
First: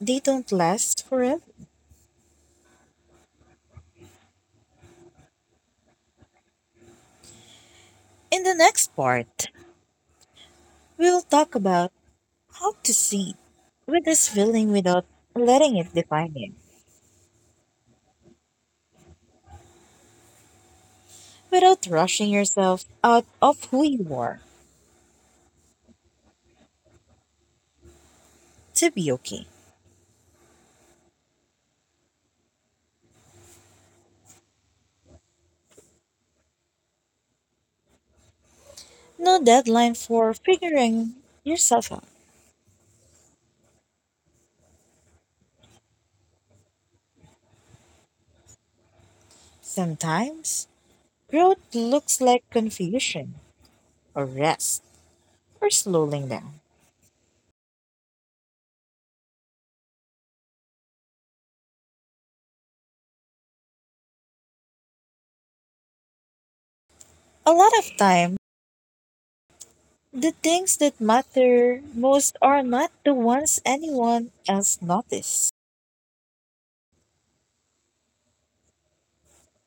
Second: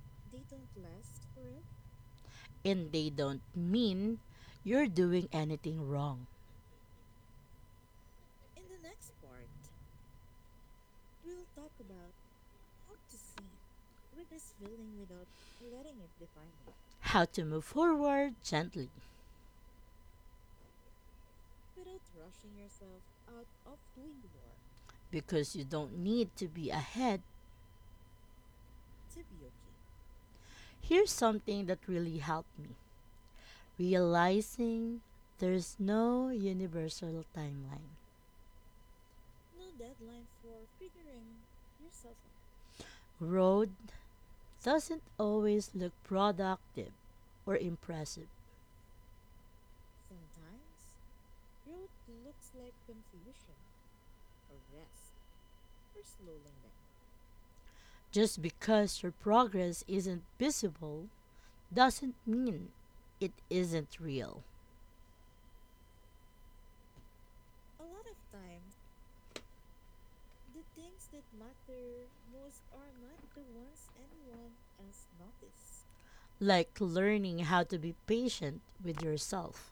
S2: they don't last forever.
S1: And they don't mean you're doing anything wrong.
S2: In the next part, we'll talk about how to see with this feeling without letting it define you,
S1: How to move forward gently
S2: without rushing yourself out of who you are
S1: because you don't need to be ahead.
S2: to be okay.
S1: Here's something that really helped me realizing there's no universal timeline.
S2: No deadline for figuring yourself out.
S1: Road doesn't always look productive or impressive.
S2: Sometimes growth looks like confusion or rest or slowing down.
S1: Just because your progress isn't visible doesn't mean it isn't real.
S2: A lot of time, the things that matter most are not the ones anyone else notices,
S1: Like learning how to be patient with yourself,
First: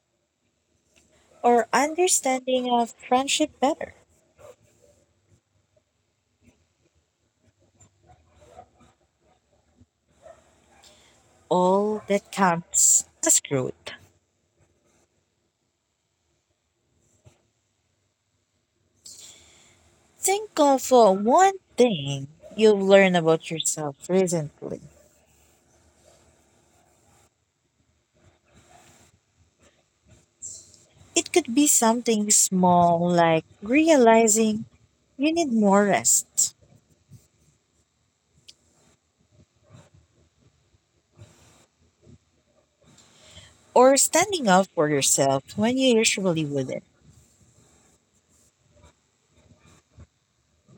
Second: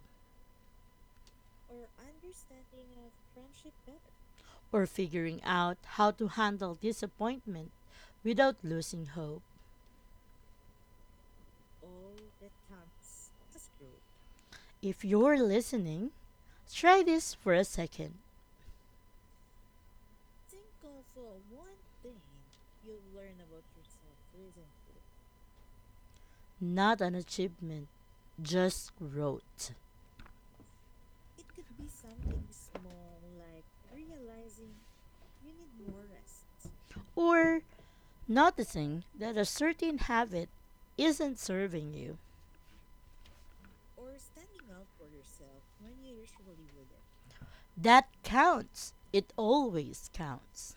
S2: or understanding of friendship better.
S1: or figuring out how to handle disappointment without losing hope.
S2: All that counts as growth.
S1: If you're listening, try this for a second.
S2: Think of one thing you've learned about yourself recently.
S1: Not an achievement, just growth.
S2: It could be something small like realizing you need more rest,
S1: Or noticing that a certain habit isn't serving you.
S2: or standing up for yourself when you usually wouldn't.
S1: That counts. It always counts.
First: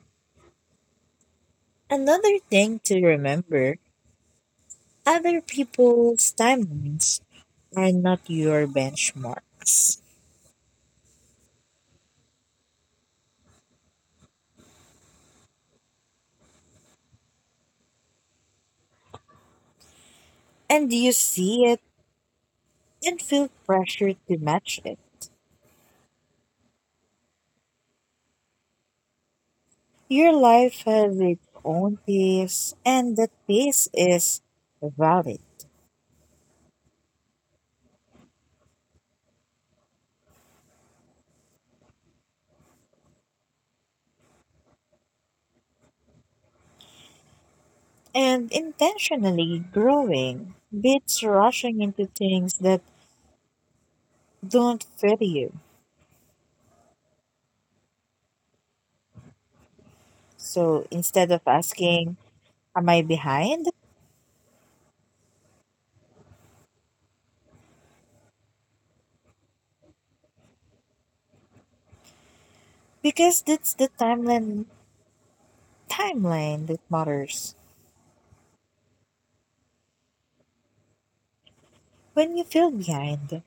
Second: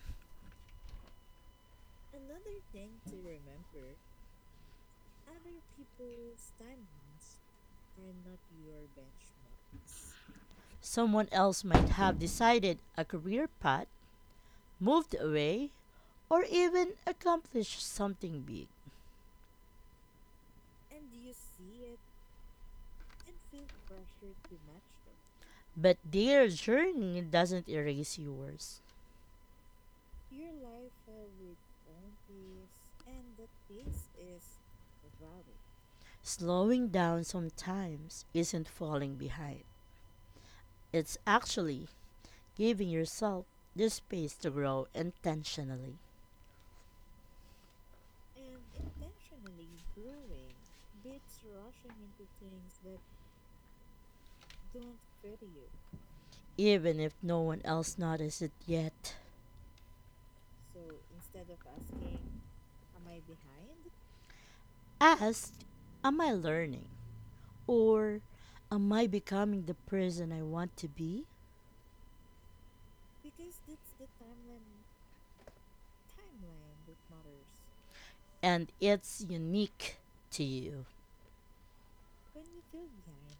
S2: Another thing to remember, other people's timelines are not your benchmarks,
S1: Someone else might have decided a career path, moved away, or even accomplished something big.
S2: and you see it and feel pressure to match it.
S1: But their journey doesn't erase yours.
S2: Your life has its own pace, and that pace is valid,
S1: Slowing down sometimes isn't falling behind, it's actually giving yourself the space to grow intentionally,
S2: and intentionally growing beats rushing into things that don't fit you.
S1: even if no one else notices it yet.
S2: So instead of asking, am I behind?
S1: Ask, am I learning? Or am I becoming the person I want to be?
S2: Because that's the timeline that matters.
S1: And it's unique to you.
S2: When you feel behind,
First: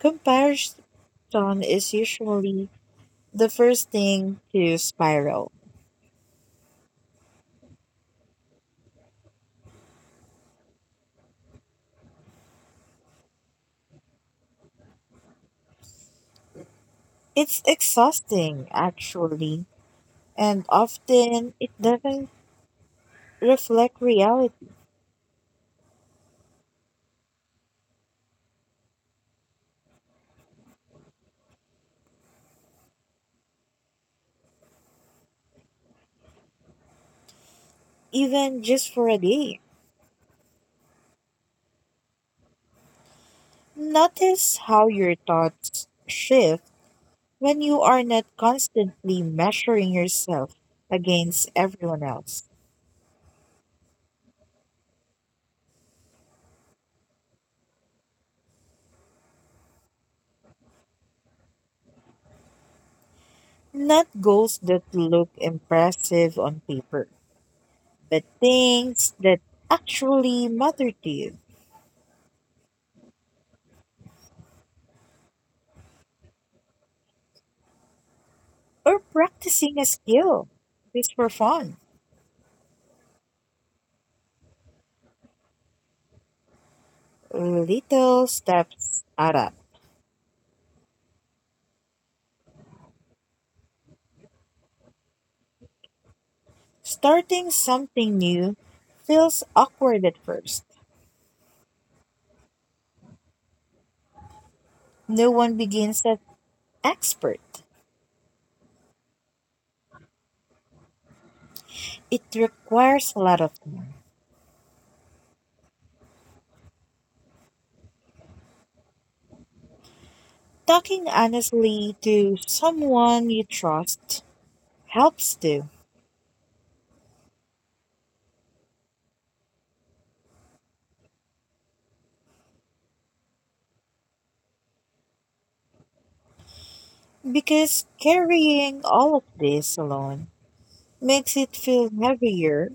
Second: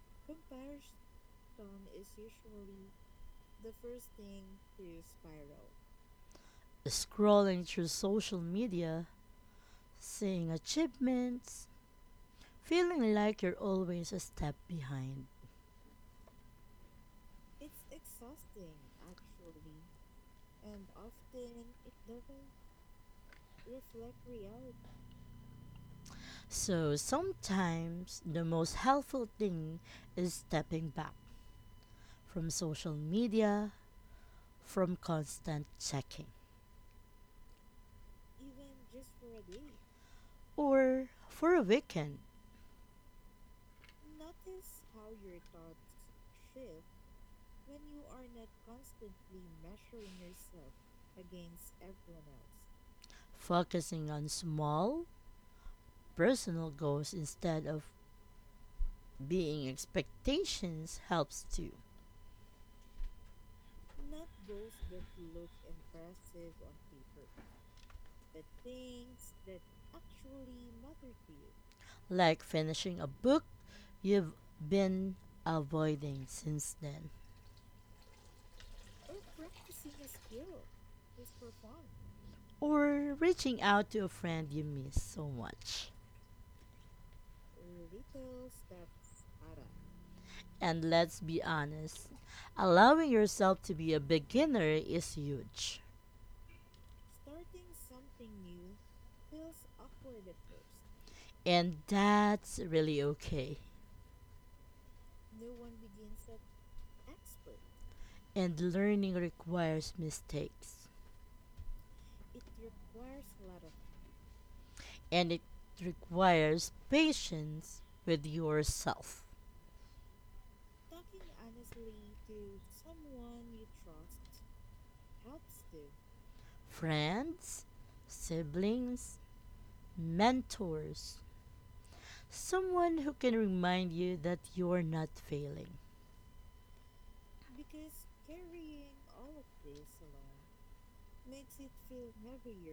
S2: comparison is usually the first thing to spiral.
S1: Scrolling through social media, seeing achievements, feeling like you're always a step behind.
S2: It's exhausting actually, and often it doesn't reflect reality,
S1: So sometimes the most helpful thing is stepping back from social media, from constant checking,
S2: even just for a day.
S1: or for a weekend,
S2: Notice how your thoughts shift when you are not constantly measuring yourself against everyone else.
S1: focusing on small personal goals instead of being expectations helps too.
S2: Not goals that look impressive on paper, but things that actually matter to you,
S1: Like finishing a book you've been avoiding since then,
S2: or practicing a skill just for fun.
S1: or reaching out to a friend you miss so much.
S2: Little steps add up.
S1: And let's be honest, allowing yourself to be a beginner is huge.
S2: Starting something new feels awkward at first.
S1: And that's really okay.
S2: No one begins as expert.
S1: And learning requires mistakes.
S2: It requires a lot of time.
S1: And it requires patience with yourself.
S2: Talking honestly to someone you trust helps too,
S1: Friends, siblings, mentors, someone who can remind you that you're not failing.
S2: because carrying all of this alone makes it feel heavier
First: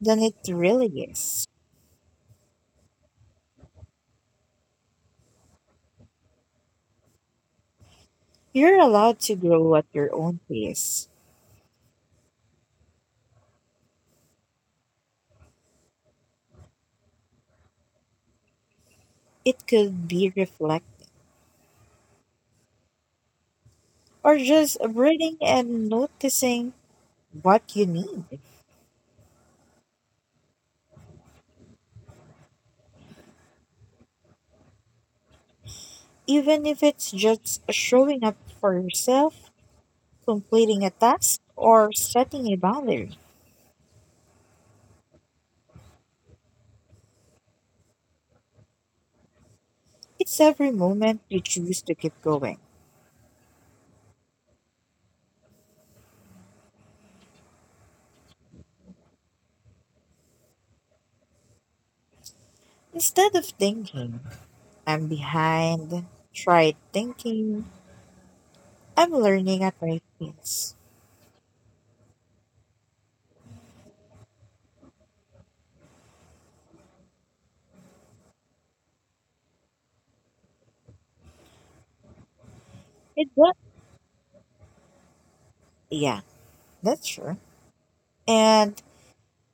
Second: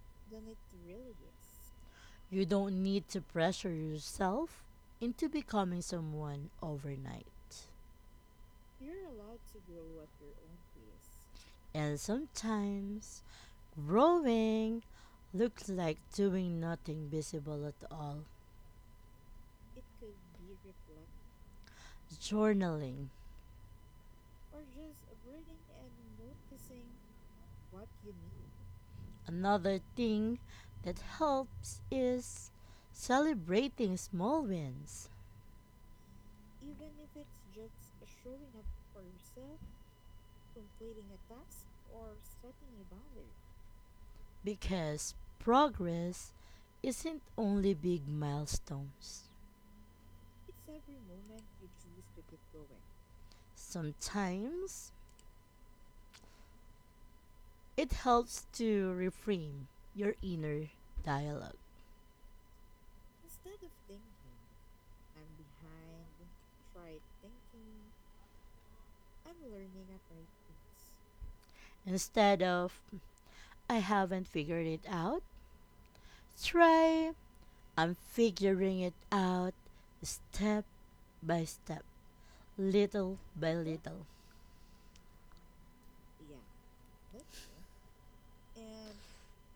S2: than it really is.
S1: You don't need to pressure yourself into becoming someone overnight.
S2: You're allowed to grow at your own pace.
S1: And sometimes growing looks like doing nothing visible at all.
S2: It could be reflecting
S1: Journaling.
S2: or just breathing and noticing what you need,
S1: Another thing that helps is celebrating small wins
S2: even if it's just showing up for yourself, completing a task, or setting a boundary.
S1: because progress isn't only big milestones.
S2: It's every moment you choose to keep going.
S1: Sometimes it helps to reframe your inner dialogue.
S2: Instead of thinking, I'm behind, try thinking, I'm learning at my pace.
S1: Instead of, I haven't figured it out, try, I'm figuring it out step by step, little
S2: It
S1: by
S2: does.
S1: little.
S2: Yeah, that's true. And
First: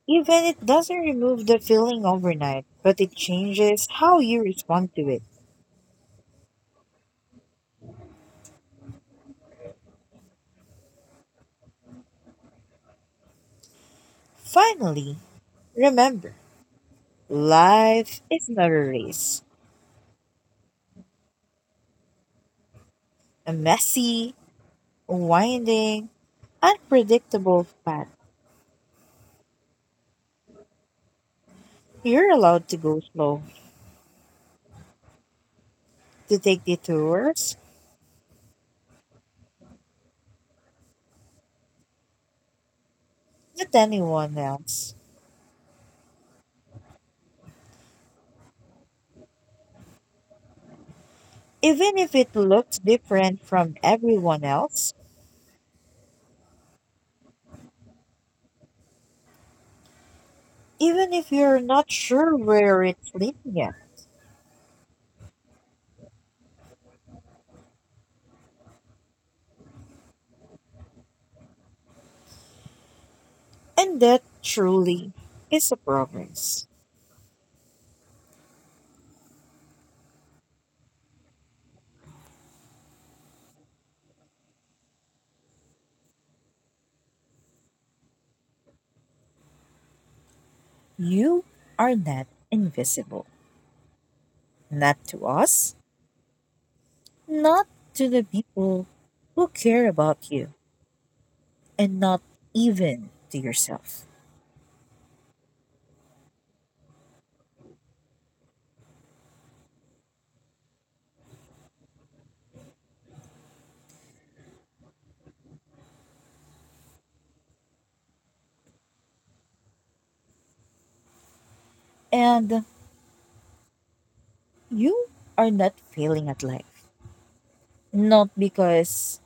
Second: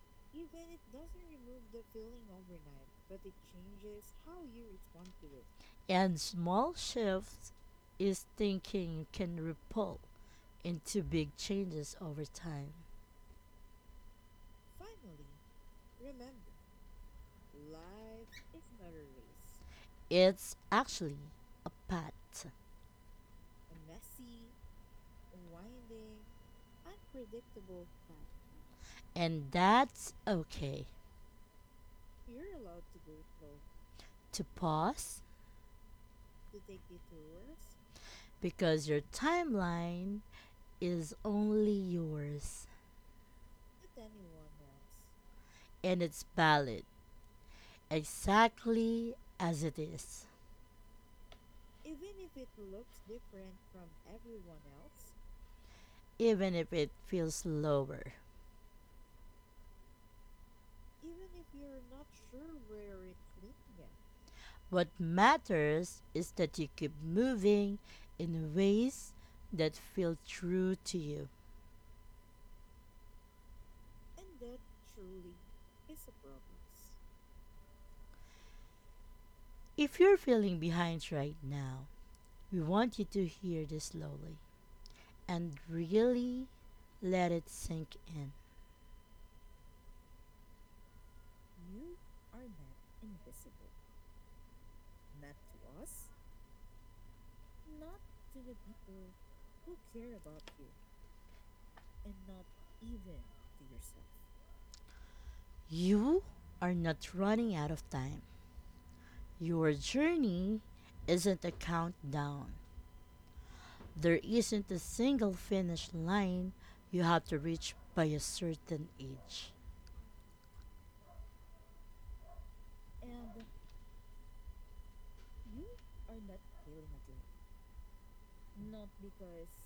S2: even it doesn't remove the feeling overnight, but it changes how you respond to it.
S1: And small shifts is thinking can ripple into big changes over time.
S2: Finally, remember, life is not a race.
S1: It's actually a path,
S2: A messy, winding, unpredictable path.
S1: and that's okay
S2: You're allowed to go slow,
S1: to pause
S2: to take detours,
S1: because your timeline is only yours
S2: not anyone else.
S1: and it's valid exactly as it is,
S2: Even if it looks different from everyone else,
S1: even if it feels slower.
S2: even if you're not sure where it's leading you.
S1: What matters is that you keep moving in ways that feel true to you.
S2: And that truly is a progress.
S1: If you're feeling behind right now, we want you to hear this slowly and really let it sink in.
S2: You are not invisible. Not to us, not to the people who care about you, and not even to yourself.
S1: You are not running out of time. Your journey isn't a countdown. There isn't a single finish line you have to reach by a certain age.
S2: And you are not failing at life. Not because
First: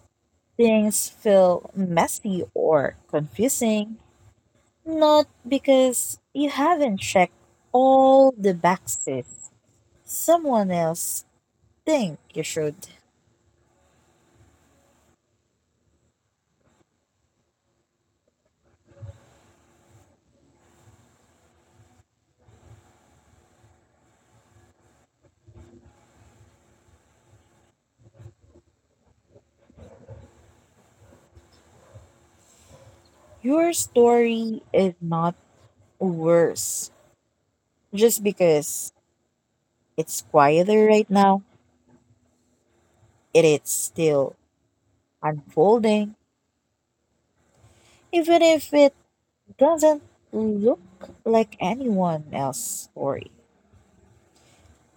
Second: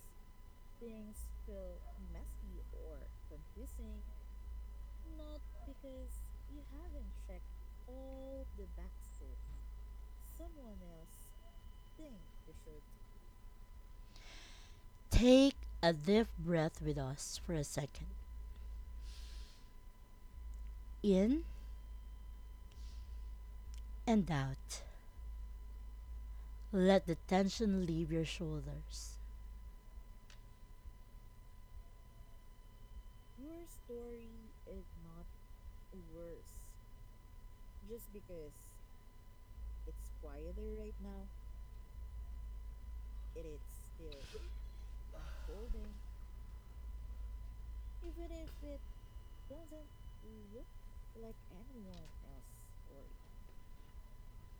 S2: things feel messy or confusing, not because you haven't checked all the boxes someone else think you should.
S1: Take a deep breath with us for a second. In and out. Let the tension leave your shoulders.
S2: Your story is not worse just because it's quieter right now. It is still unfolding, even if it doesn't look like anyone else's story.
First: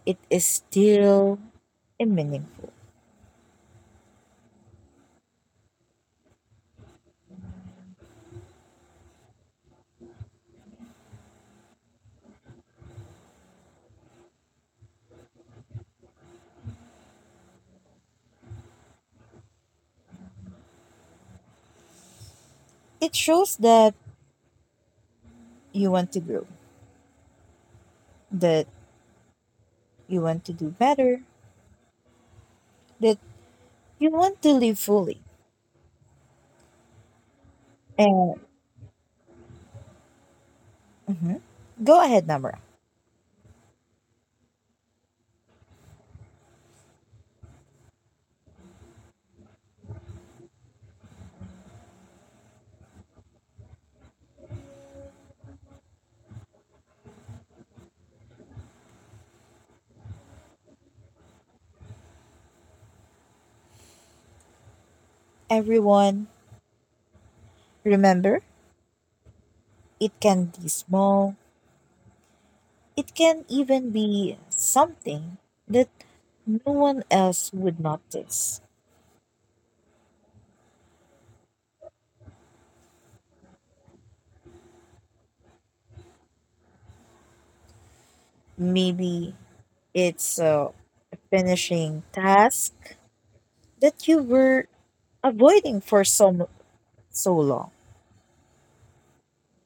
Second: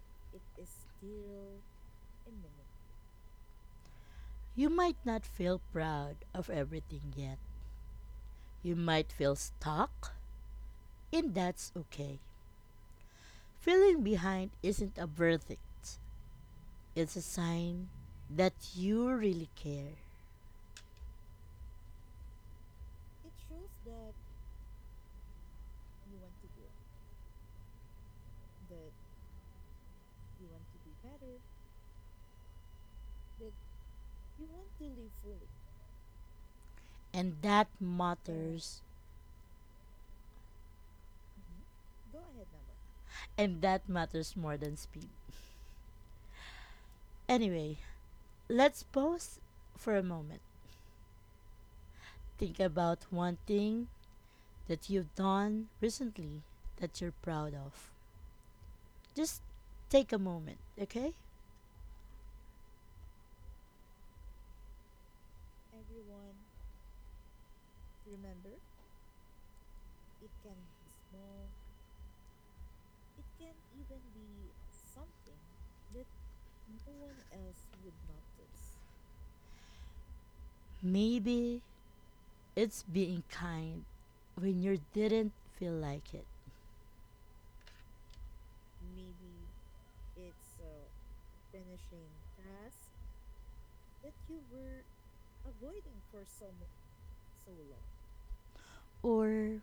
S2: It is still a meaningful.
S1: You might not feel proud of everything yet. You might feel stuck, and that's okay. Feeling behind isn't a verdict, it's a sign that you really care.
S2: It shows that you want to grow, that you want to do better, that you want to live fully.
S1: And that
S2: And
S1: matters,
S2: mhm, go ahead, Namra.
S1: and that matters more than speed. Anyway, let's pause for a moment. Think about one thing that you've done recently that you're proud of. Just take a moment, okay?
S2: Everyone, remember, it can be small, it can even be something that no one else would notice.
S1: Maybe it's being kind when you didn't feel like it,
S2: Maybe it's a finishing task that you were avoiding for so, so long.
S1: or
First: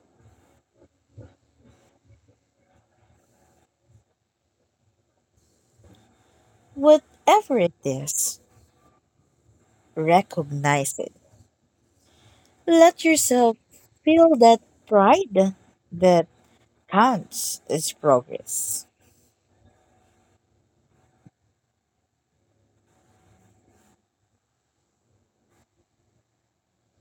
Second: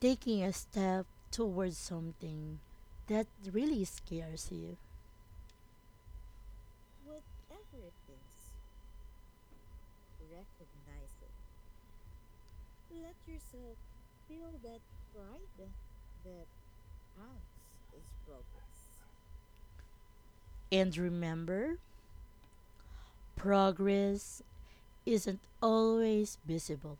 S1: taking a step towards something that really scares you.
S2: Whatever it is, recognize it. Let yourself feel that pride that counts as progress.
S1: And remember, progress isn't always visible.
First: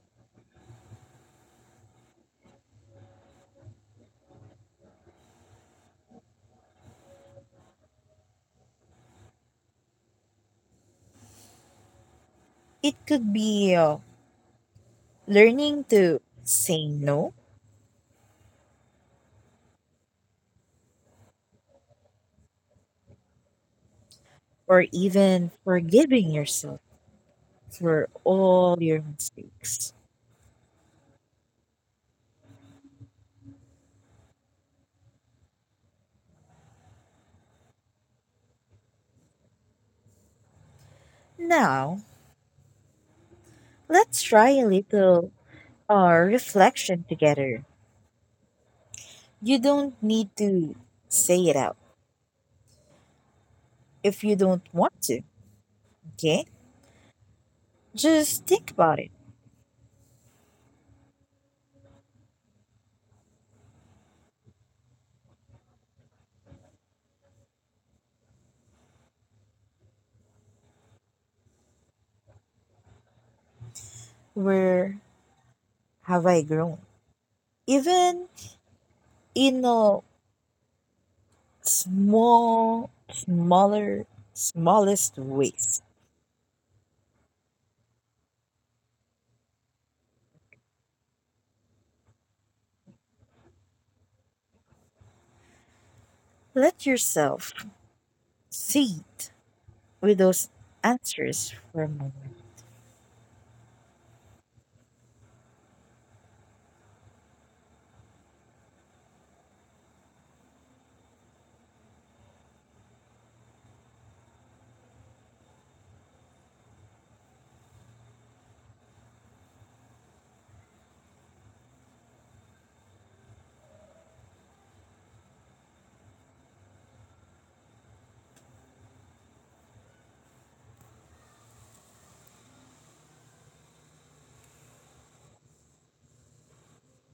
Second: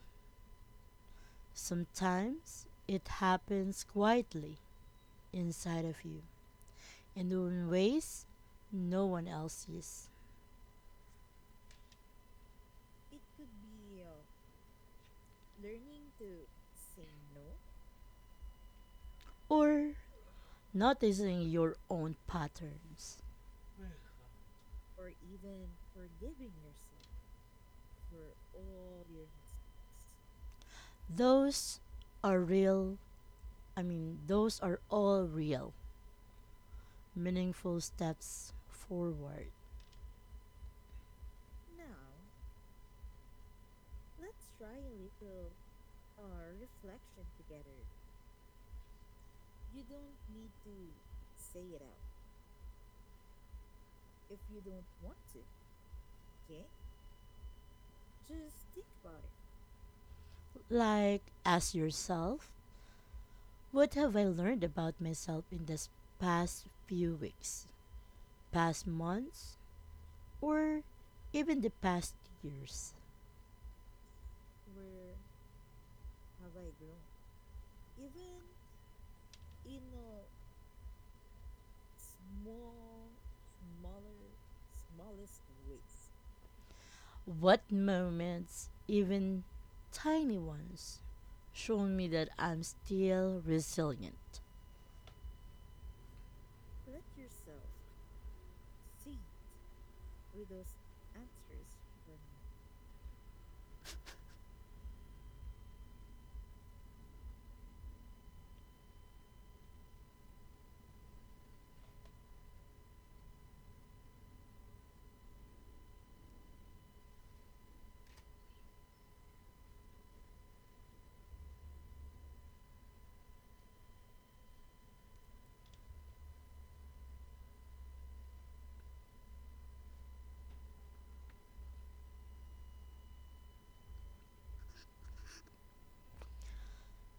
S1: Sometimes it happens quietly inside of you and in ways no one else sees,
S2: It could be learning to say no,
S1: or noticing your own patterns.
S2: or even forgiving yourself for all your mistakes.
S1: Those are real, those are all real, meaningful steps forward.
S2: Now, let's try a little reflection together. You don't need to say it out if you don't want to, okay? Just think about it.
S1: Ask yourself, what have I learned about myself in this past few weeks, past months, or even the past years?
S2: Where have I grown? Even in a small, smaller, smallest ways.
S1: What moments, even tiny ones, shown me that I'm still resilient?
S2: Let yourself sit with those answers for a moment.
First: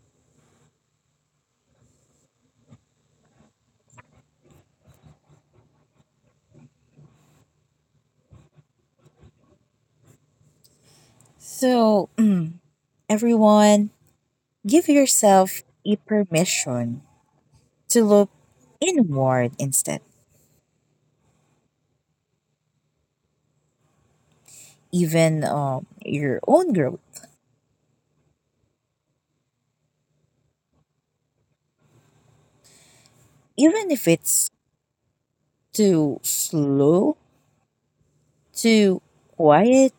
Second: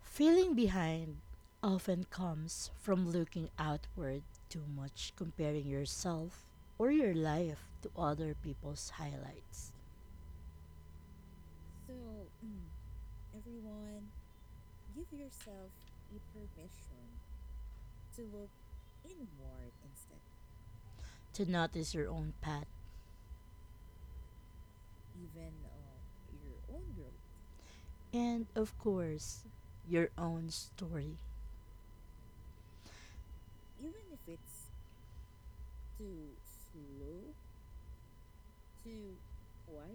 S1: Feeling behind often comes from looking outward too much, comparing yourself or your life to other people's highlights,
S2: So, everyone, give yourself a permission to look inward instead,
S1: to notice your own path,
S2: even your own growth,
S1: and of course, your own story.
S2: even if it's too slow, too quiet,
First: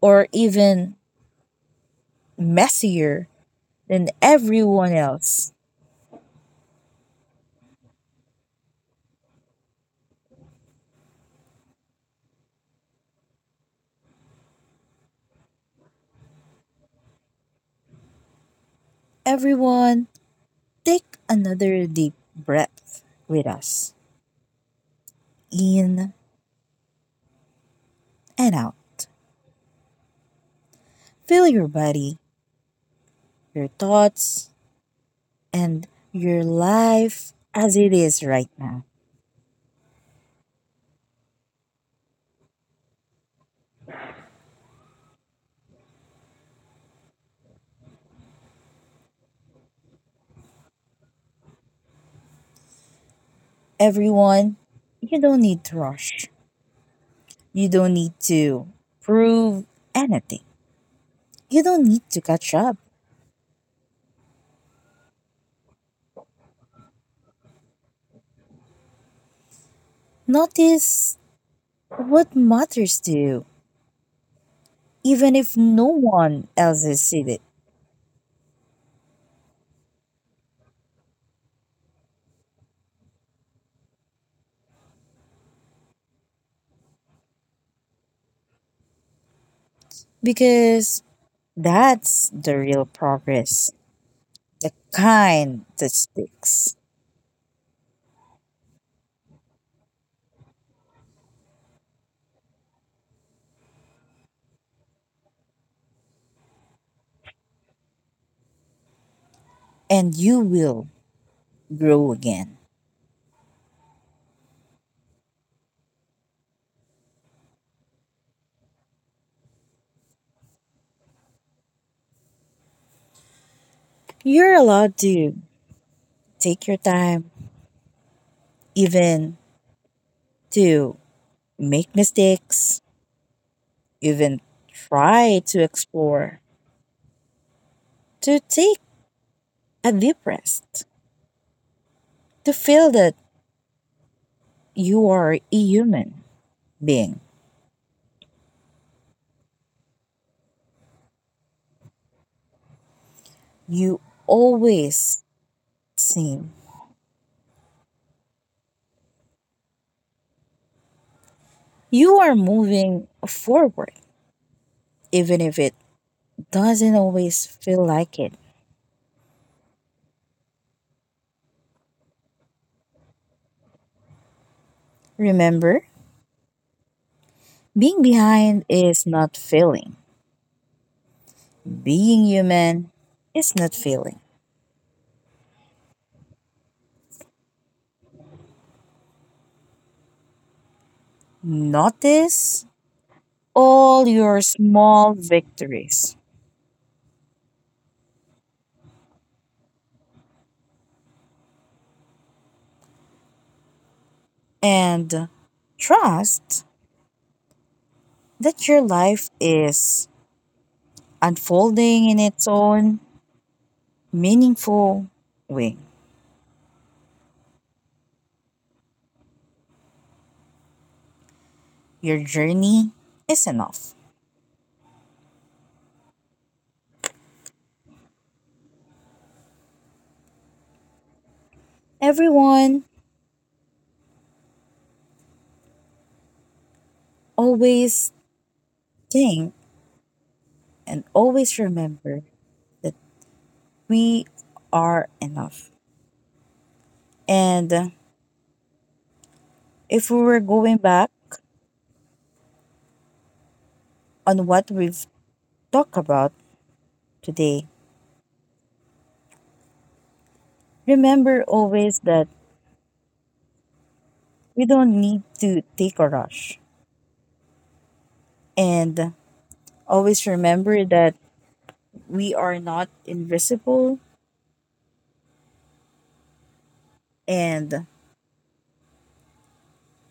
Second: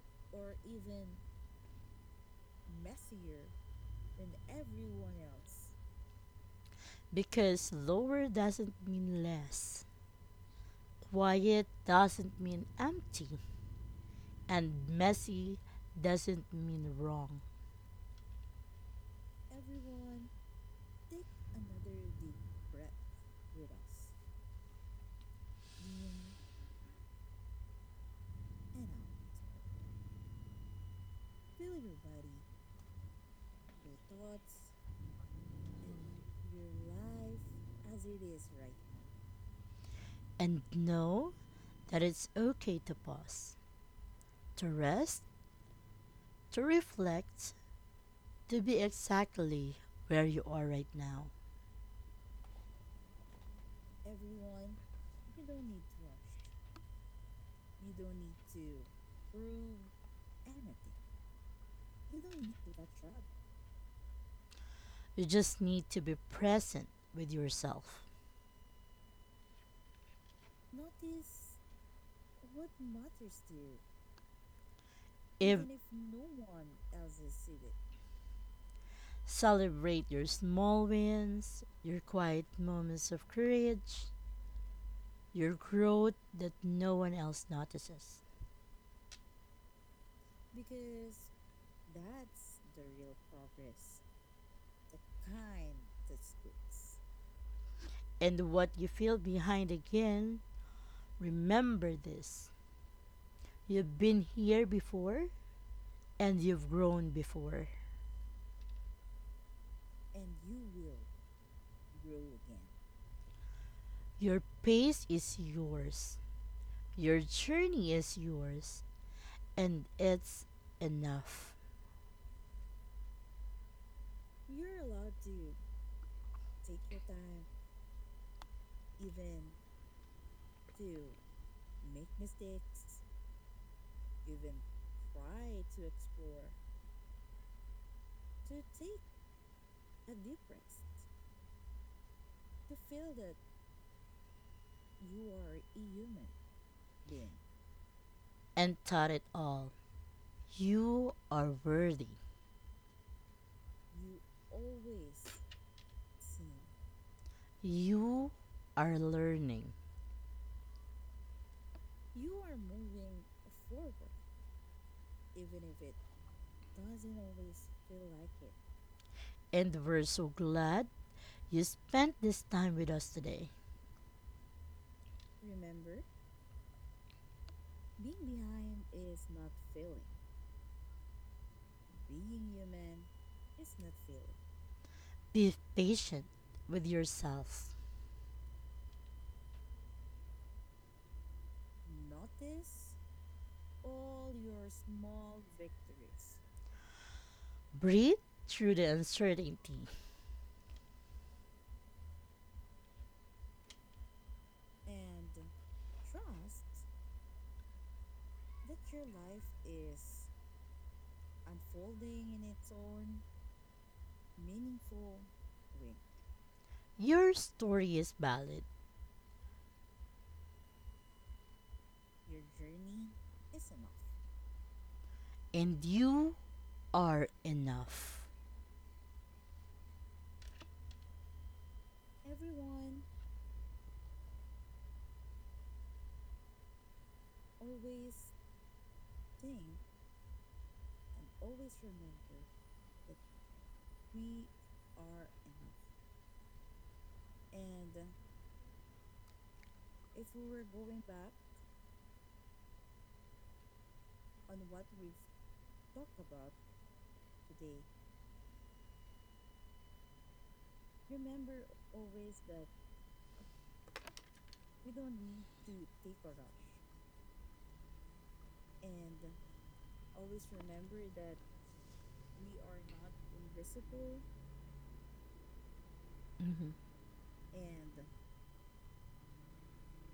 S2: or even messier then everyone else.
S1: Because lower doesn't mean less, quiet doesn't mean empty, and messy doesn't mean wrong.
S2: Everyone, take another deep breath with us. In and out. Feel your body, your thoughts, and your life as it is right now.
S1: And know that it's okay to pause, to rest, to reflect, to be exactly where you are right now.
S2: Everyone, you don't need to rush. You don't need to prove anything. You don't need to catch up.
S1: You just need to be present with yourself.
S2: Notice what matters to you, even
S1: If
S2: if no one else has seen it.
S1: celebrate your small wins, your quiet moments of courage, your growth that no one else notices.
S2: Because that's the real progress, the kind that sticks.
S1: And what you feel behind again, remember this. You've been here before and you've grown before.
S2: And you will grow again.
S1: Your pace is yours. Your journey is yours, and it's enough.
S2: You're allowed to take your time, even to make mistakes, even try to explore, to take a deep rest, to feel that you are a human being.
S1: And taught it all. You are worthy.
S2: You always seem
S1: You are learning.
S2: you are moving forward, even if it doesn't always feel like it.
S1: And we're so glad you spent this time with us today.
S2: Remember, being behind is not failing. Being human is not failing.
S1: Be patient with yourself.
S2: Notice all your small victories
S1: Breathe through the uncertainty.
S2: and trust that your life is unfolding in its own meaningful way.
S1: Your story is valid
S2: Your journey is enough.
S1: and you are enough.
S2: Everyone, always think and always remember that we are enough. And if we were going back on what we've talked about today, remember always that we don't need to take a rush. And always remember that we are not invisible,
S1: Hmm.
S2: and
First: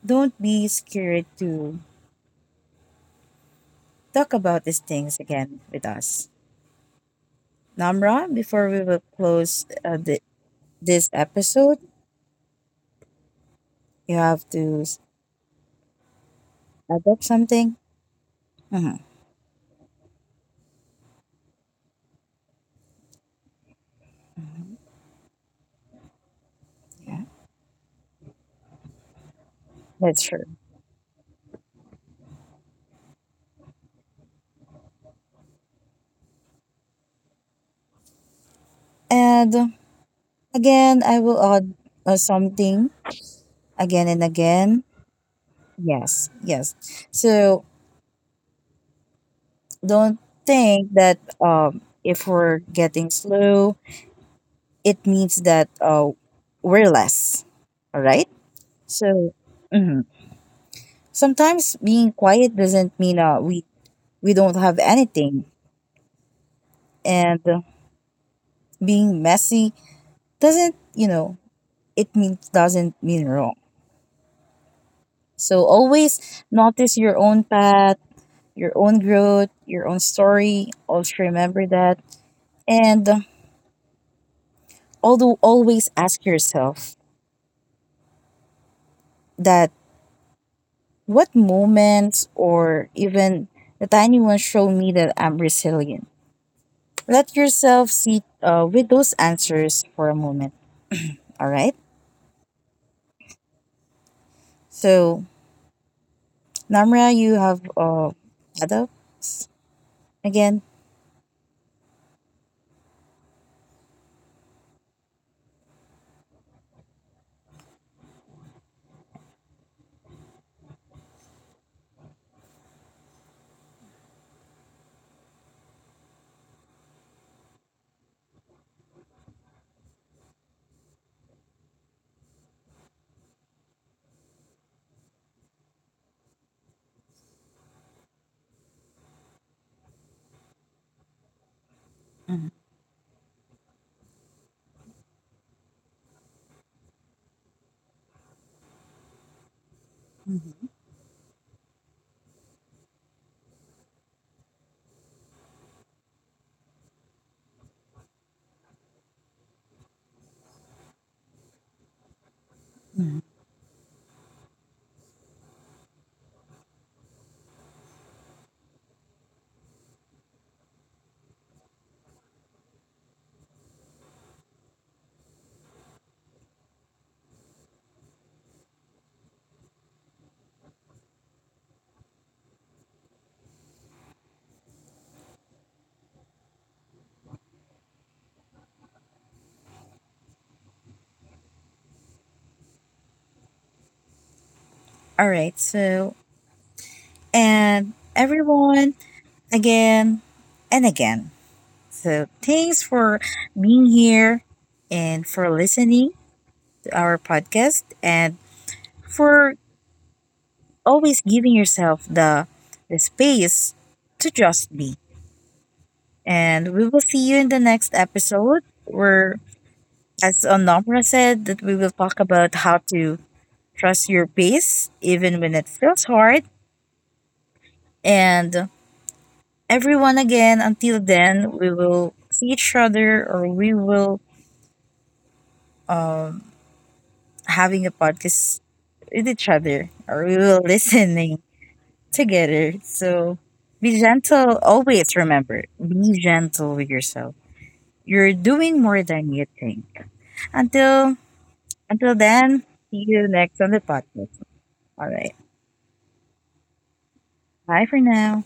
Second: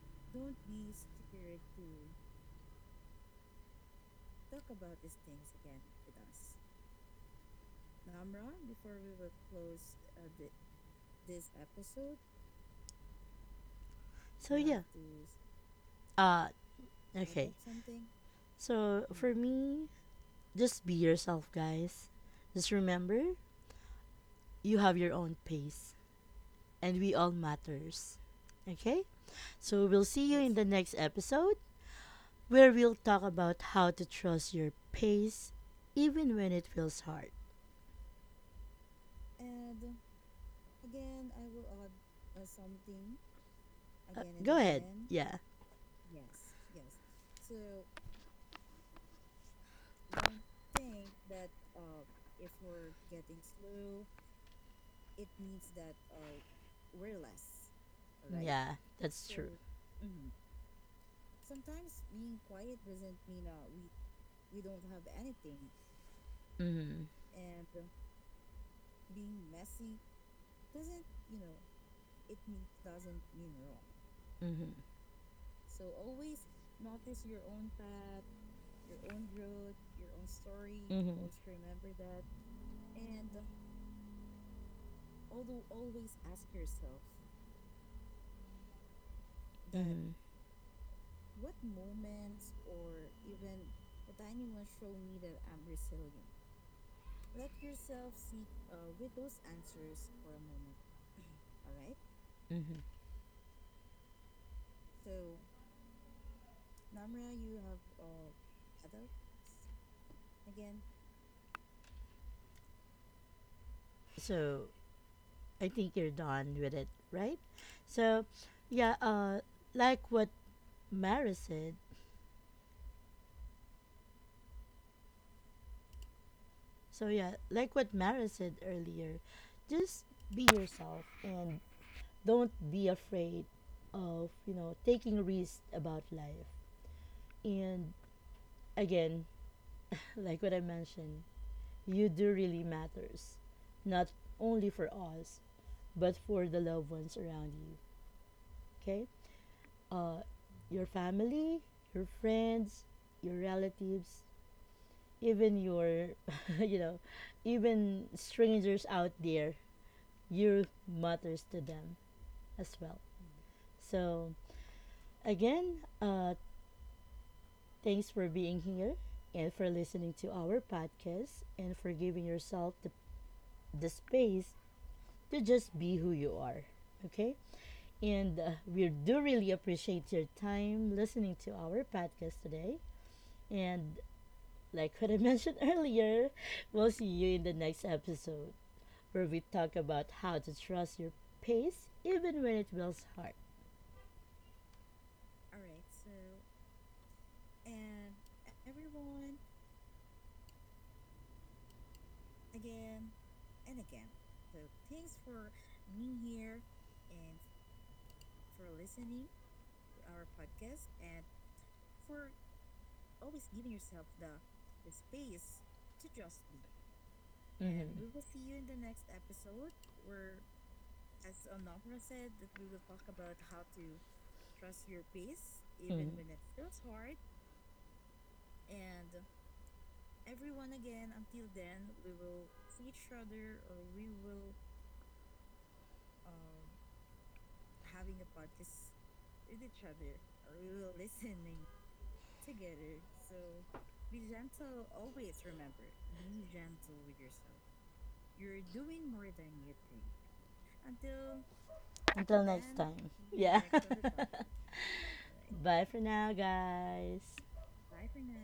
S2: don't be scared to talk about these things again with us. Namra, before we will close this episode, you have
S1: So, yeah.
S2: to
S1: Uh,
S2: add up
S1: okay.
S2: something.
S1: So
S2: Mhm.
S1: for me, just be yourself, guys. Just remember, you have your own pace, and we
S2: Yeah,
S1: all matters. Okay? So we'll
S2: that's
S1: see you
S2: true.
S1: in the next episode where we'll talk about how to trust your pace even when it feels hard.
S2: And again, I will add something again and
S1: Go ahead.
S2: again.
S1: Yeah.
S2: Yes, yes. So don't think that if we're getting slow, it means that we're less. All right.
S1: Yeah. That's
S2: So
S1: true.
S2: mhm, sometimes being quiet doesn't mean we don't have anything,
S1: Mhm.
S2: and being messy doesn't you know it means doesn't mean wrong.
S1: Mhm.
S2: So always notice your own path, your own growth, your own story. Also
S1: Mhm.
S2: remember that, and although, always ask yourself that
S1: Mhm.
S2: what moments or even the tiny ones show me that I'm resilient. Let yourself sit with those answers for a moment. All right.
S1: Mhm.
S2: So Namra, you have had up again.
S1: So I think you're done with it, right? So yeah, uh, like what Mara said, So yeah, like what Mara said earlier, just be yourself and don't be afraid of taking risks about life. And again, *laughs* like what I mentioned, you do
S2: Mhm,
S1: really matters. Not only for us, but for the loved ones around you. Okay? Uh
S2: mhm,
S1: your family, your friends, your relatives, even your *laughs* you know, even strangers out there. Your are mothers to them as well.
S2: mhm.
S1: So, again, thanks for being here and for listening to our podcast and for giving yourself the space to just be who you are. Okay? And we do really appreciate your time listening to our podcast today. And like what I *laughs* mentioned earlier, we'll see you in the next episode where we talk about how to trust your pace even when it feels hard.
S2: All right. So and everyone, again and again. So thanks for being here and for listening to our podcast and for always giving yourself the space to just be. And we will see you in the next episode where, as Onomra said, that we will talk about how to trust your pace even when it
S1: Mhm.
S2: feels hard. And everyone, again, until then, we will see each other or we will um, having a podcast with each other or we will *laughs* listening together. So be gentle. Always remember, be gentle with yourself. You're doing more than you think. Until until
S1: Until
S2: then, see you
S1: *laughs*
S2: next on the podcast.
S1: *laughs*
S2: All right.
S1: Bye for now, guys.
S2: Bye for now.